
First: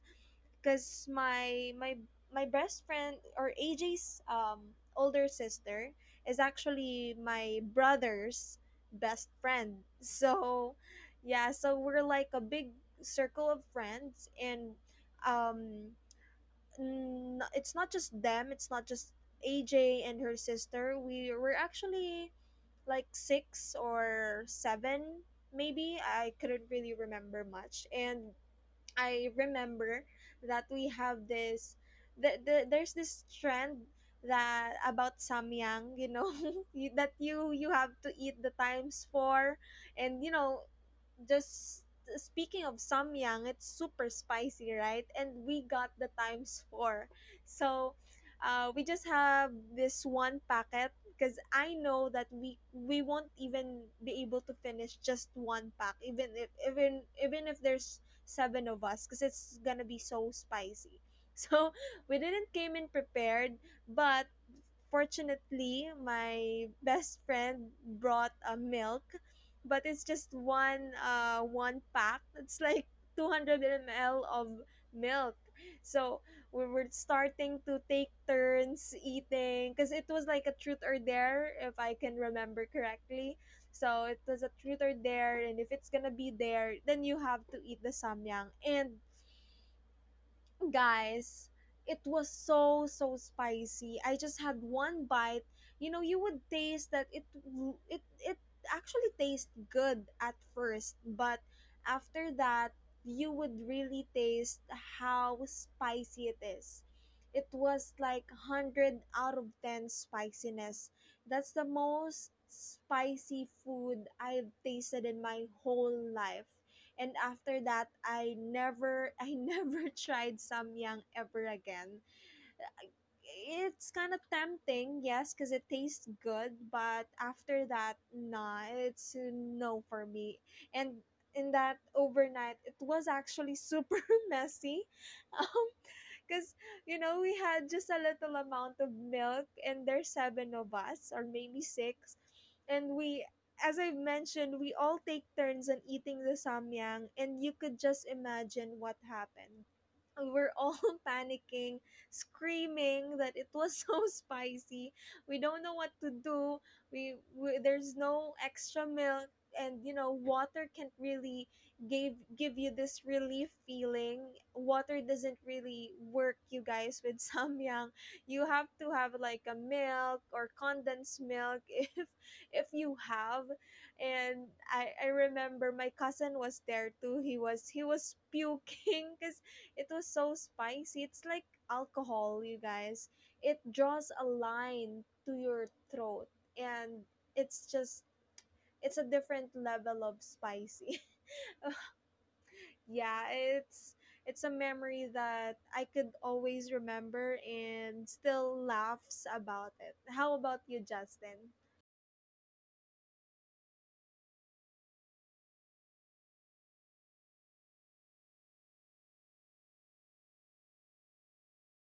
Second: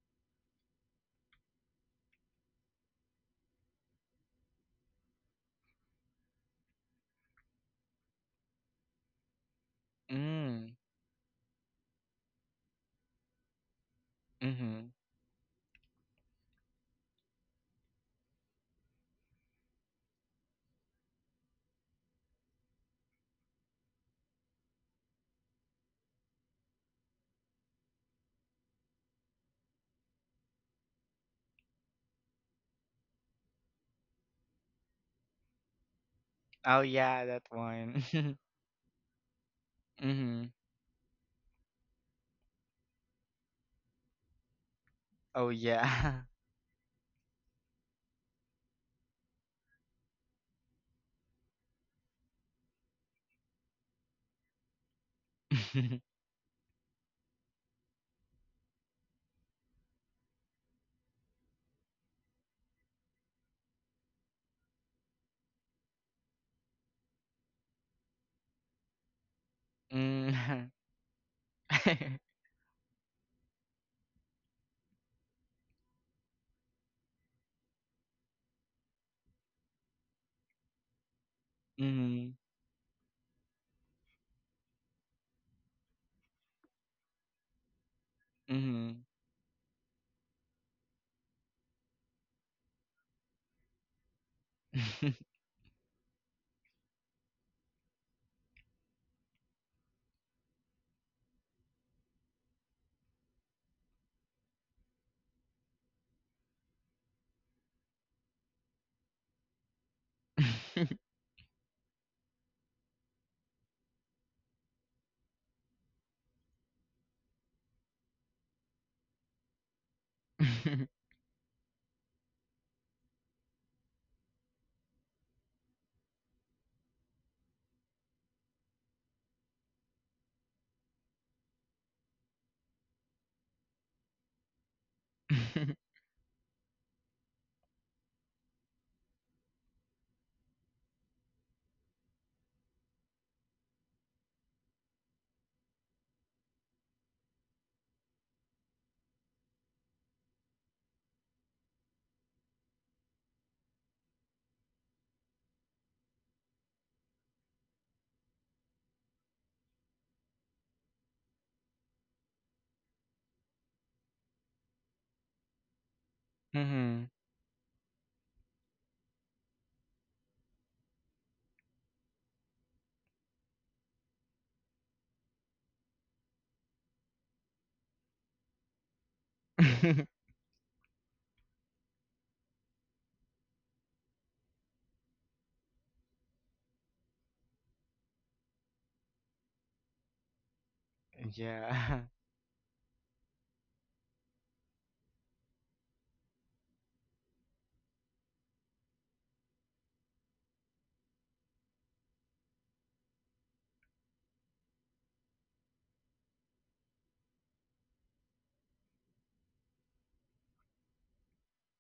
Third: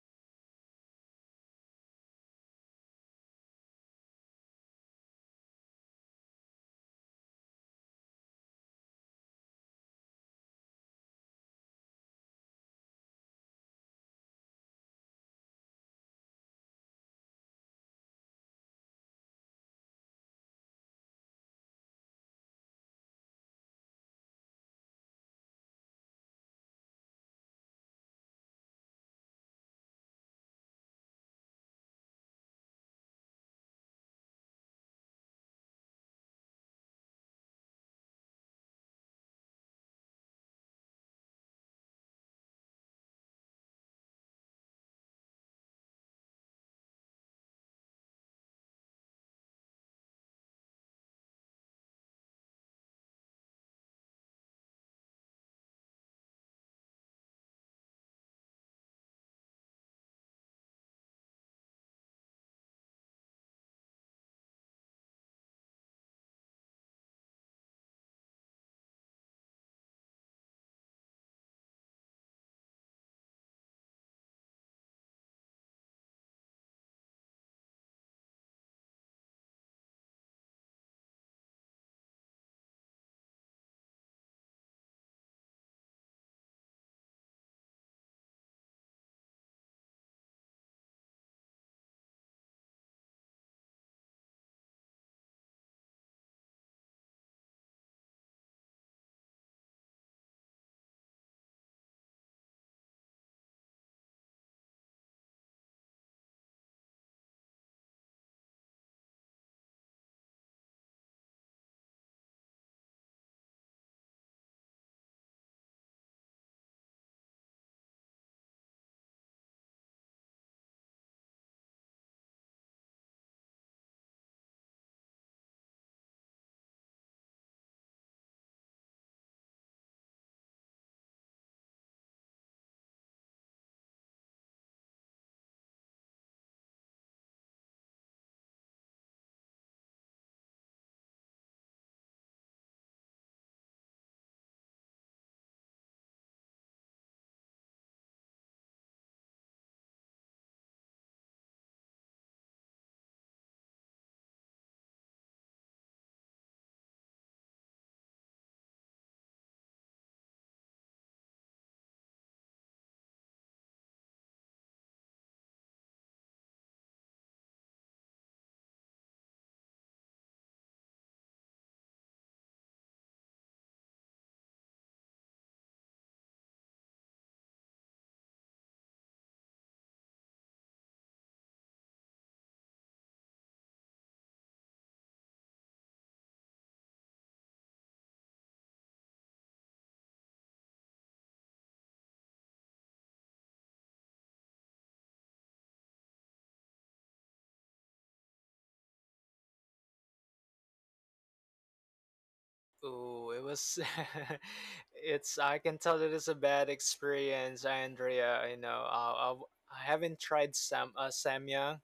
A: because my my my best friend or A J's um older sister is actually my brother's best friend.
B: Mm.
A: So yeah, so we're like a big circle of friends. And
B: Mhm.
A: um n- it's not just them, it's not just AJ and her sister. We were actually like six or seven, maybe. I couldn't really remember much. And I remember that we have this, the, the, there's this trend that about samyang, you know,
B: Oh
A: you- that
B: yeah, that
A: you you have
B: one.
A: to eat the times four. And you
B: mhm.
A: know, just speaking of samyang, it's super spicy, right? And
B: Oh
A: we got the
B: yeah.
A: times four. So uh, we just have this one packet, because I know that we we won't even be able to finish just one pack, even if even even if there's seven of us, because it's gonna be so spicy. So we didn't came in prepared, but fortunately my best friend brought a milk, but it's just
B: mm.
A: one uh one pack. It's like two hundred m l of milk. So we were starting to take turns eating, because it was like a truth or dare, if I can
B: mhm.
A: remember correctly. So it was a truth or dare, and if it's gonna be there, then you have to eat the samyang. And
B: Mhm.
A: guys, it was so so spicy. I just had one bite. You know, you would taste that it w- it it actually tastes good at first, but after that, you would really taste how spicy it is. It was like one hundred out of ten spiciness. That's the most spicy food I've tasted in my whole life. And after that, I never I never tried samyang ever again. It's kind of tempting, yes, because it tastes good, but after that, nah, it's a no for me. And in that overnight, it was actually super messy. Um, because, you know, we had just a little amount of milk, and there's seven of us, or maybe six. And we, as I've mentioned, we all take turns on eating the samyang, and you could just imagine what happened. We were all panicking, screaming that it was so spicy. We don't know what to do. We, we there's no extra milk, and you know water can't really gave give you this relief feeling. Water doesn't really work, you guys,
B: mhm.
A: with samyang. You have to have like a milk or condensed milk if if you have and i i remember my cousin was there too. He was he was puking because it was so spicy. It's like alcohol, you guys, it draws a line to your throat. And it's just, it's a different level of spicy.
B: Yeah.
A: Yeah, it's it's a memory that I could always remember and still laughs about it. How about you, Justin?
C: Ooh, it was. It's. I can tell that it's a bad experience, Andrea. You know, I, I, I haven't tried Sam uh, Samyang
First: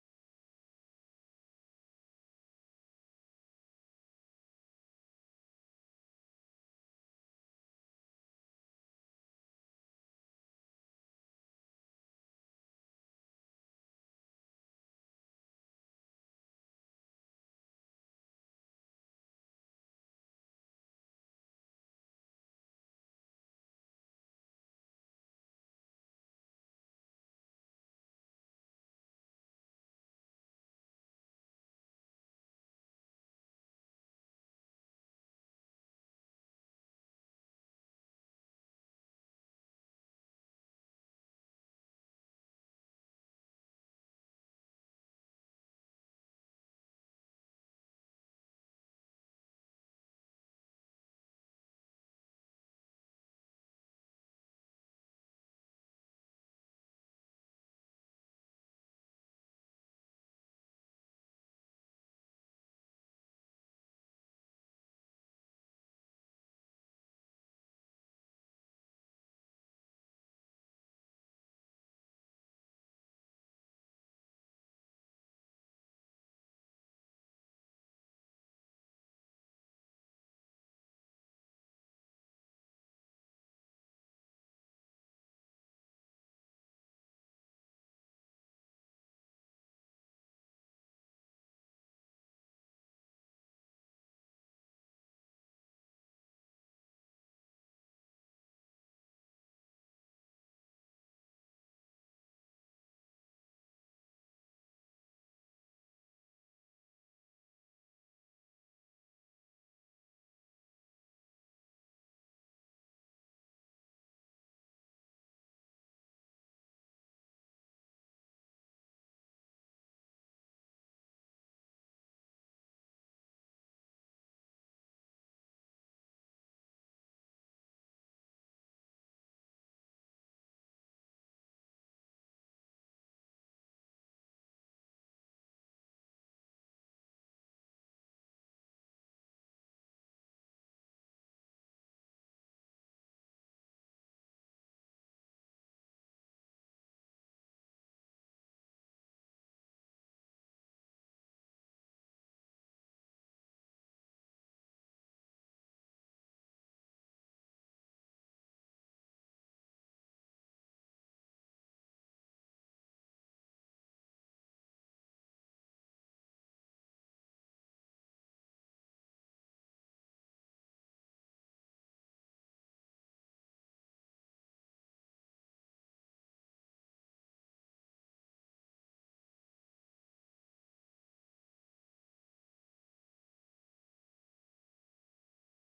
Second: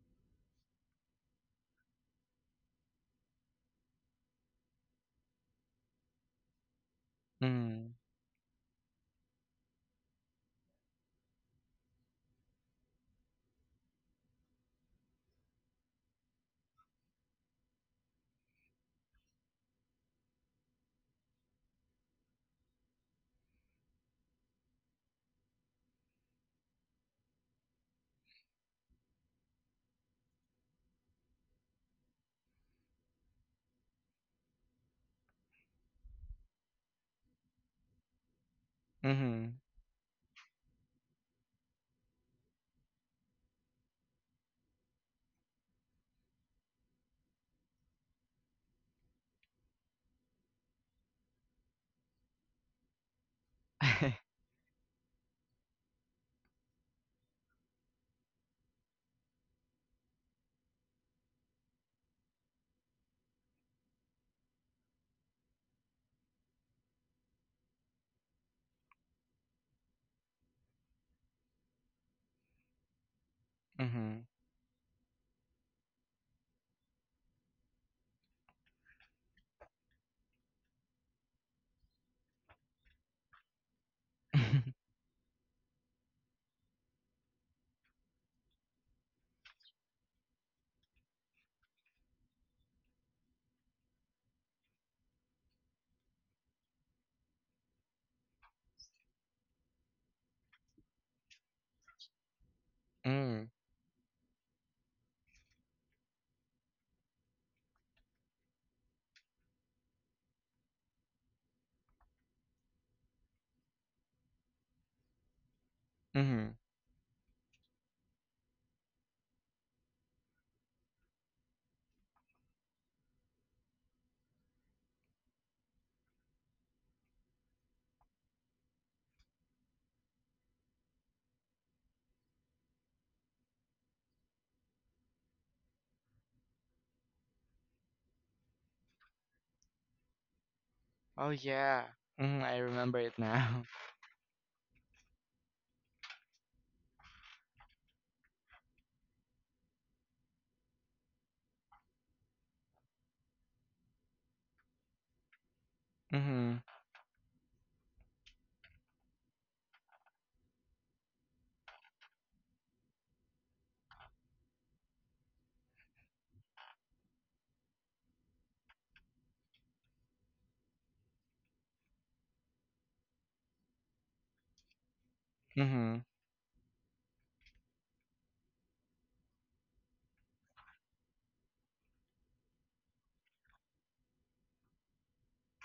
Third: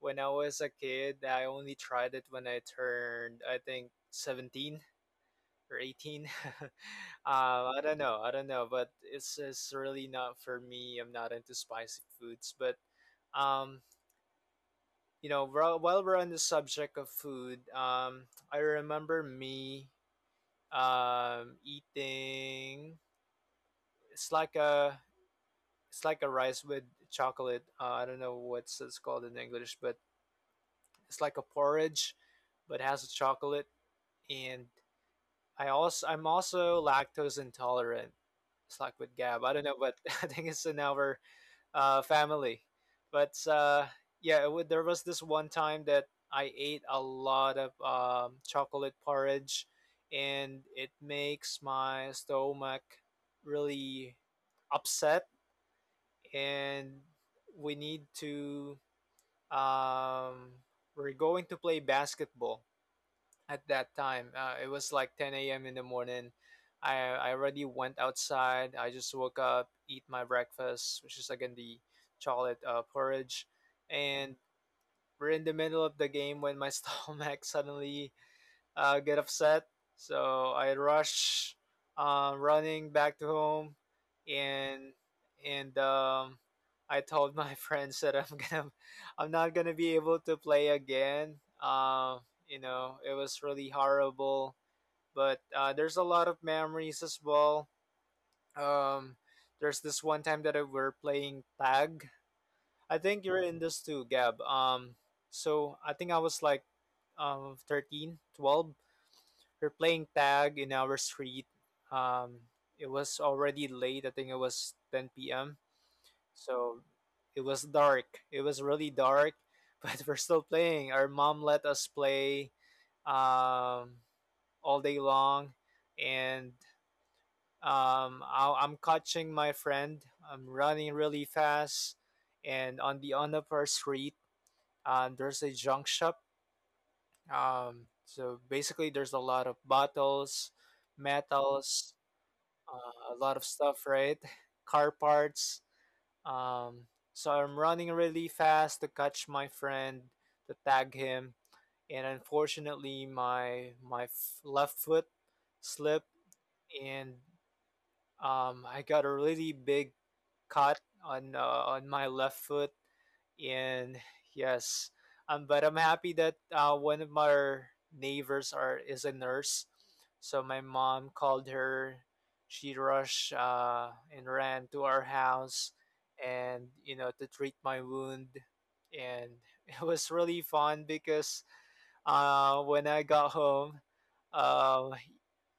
C: when I was a kid. I only tried it when I turned, I think, seventeen or eighteen. um, I
B: Mm.
C: don't know. I don't know, but it's it's really not for me. I'm not into spicy foods, but um you know, while while we're on the subject of food, um, I remember me um eating. It's like a it's like a rice with chocolate. Uh, I don't know what's it's called in English, but it's like a porridge, but it has a chocolate. And I also I'm also lactose intolerant. It's like with
B: Mm-hmm.
C: Gab. I don't know, but I think it's in our uh, family. But uh, yeah, it would, there was this one time that I ate a lot of um, chocolate porridge, and it makes my stomach really upset. And we need to um, we're going to play basketball at that time. Uh, it was like ten a m in the morning. I, I already went outside. I just woke up, eat my breakfast, which is again the chocolate uh, porridge.
B: Mm-hmm.
C: And we're in the middle of the game when my stomach suddenly uh, get upset. So I rush um, running back to home, and and um, I told my friends that I'm gonna I'm not gonna be able to play again. Um, you know, it was really horrible. But uh, there's a lot of memories as well. Um, there's this one time that I were playing tag. I think you're
B: Mm.
C: in this too, Gab. Um, so I think I was like um thirteen, twelve, we're playing tag in our street. Um, it was already late. I think it was ten p m.
B: Mm-hmm.
C: So it was dark. It was really dark, but we're still playing. Our mom let us play um, all day long, and um, I- I'm catching my friend. I'm running really fast, and on the end of our street, uh, there's a junk shop. Um, so basically, there's a lot of bottles,
B: Oh yeah.
C: metals,
B: Mm, I remember it
C: uh, a lot of
B: now.
C: stuff, right? Car parts. Um, so I'm running really fast to catch my friend, to tag him, and unfortunately, my my f- left foot slipped, and um, I got a really big caught on uh, on my left foot, and yes, um, but I'm happy that uh, one of our neighbors are is a nurse, so my mom called her. She rushed uh, and ran to our house,
B: Mm-hmm.
C: and you know, to treat my wound, and it was really fun because uh, when I got home, uh,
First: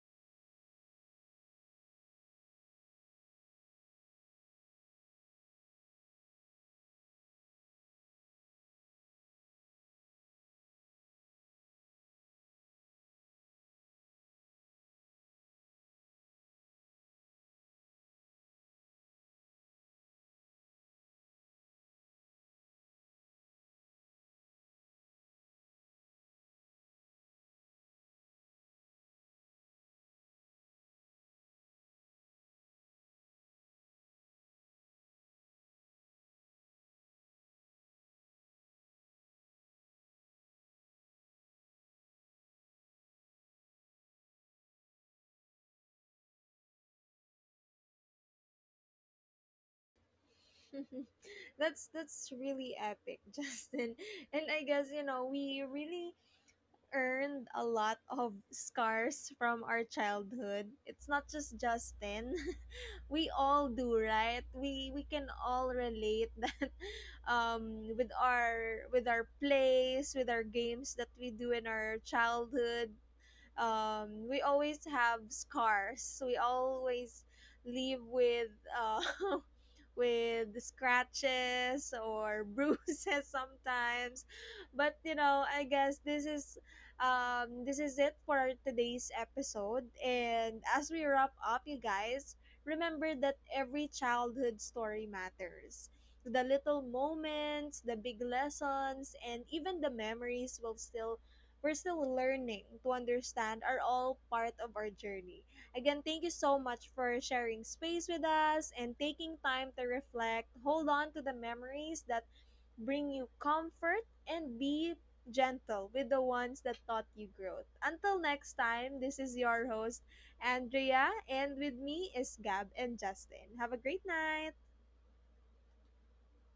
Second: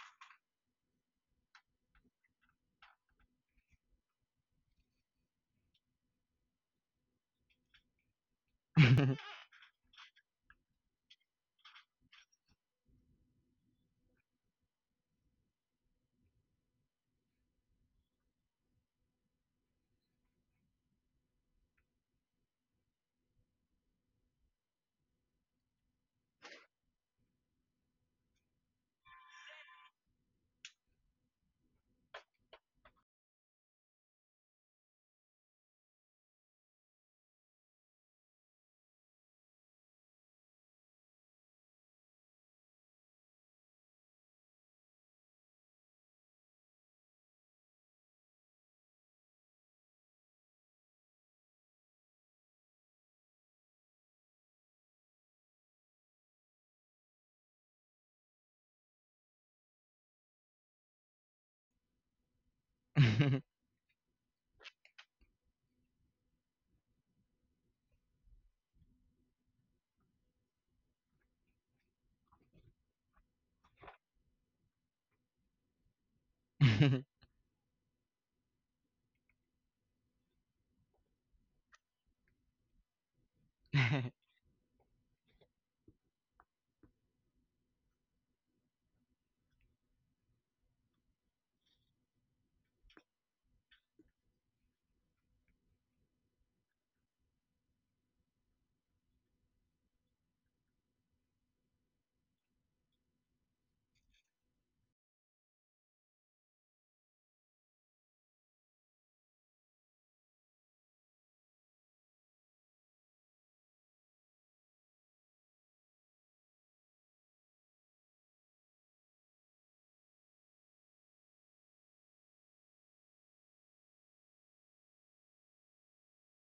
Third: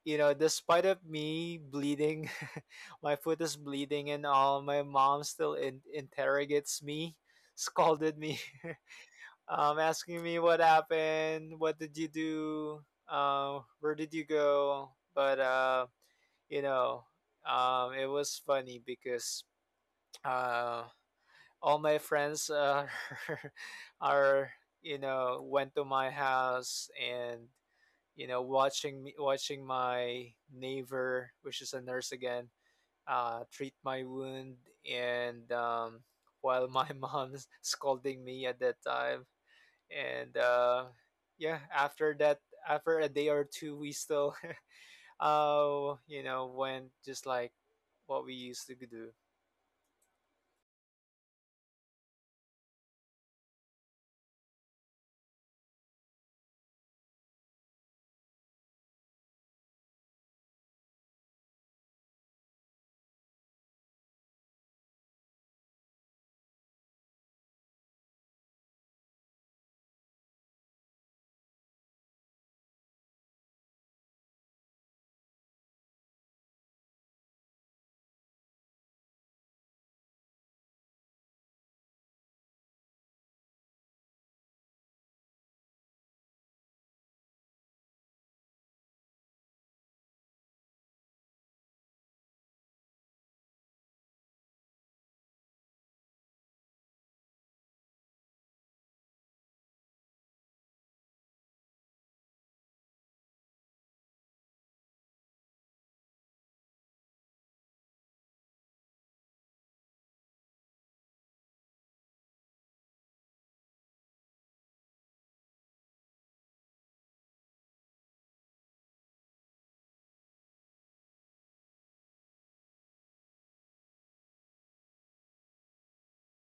C: you know, despite of me bleeding, my foot is bleeding and all, my mom still in- interrogates me, scolded me, um, asking me what happened, what did you do, um, where did you go? But uh, you know, um, it was funny because uh, all my friends uh, are you know went to my house and you know, watching me, watching my neighbor, which is a nurse again, uh, treat my wound, and um, while my mom's scolding me at that time, and uh, yeah, after that, after a day or two, we still, uh, you know, went just like what we used to do.
A: that's that's really epic, Justin. And I guess, you know, we really earned a lot of scars from our childhood. It's not just Justin, we all do, right? We we can all relate that, um with our with our plays, with our games that we do in our childhood. um, we always have scars. We
B: Mm-hmm.
A: always leave with uh, with scratches or bruises sometimes. But you know, I guess this is um, this is it for today's episode. And as we wrap up, you guys, remember that every childhood story matters. The little moments, the big lessons, and even the memories will still we're still learning to understand are all part of our journey. Again, thank you so much for sharing space with us and taking time to reflect. Hold on to the memories that bring you comfort, and be gentle with the ones that taught you growth. Until next time, this is your host, Andrea, and with me is Gab and Justin. Have a great night.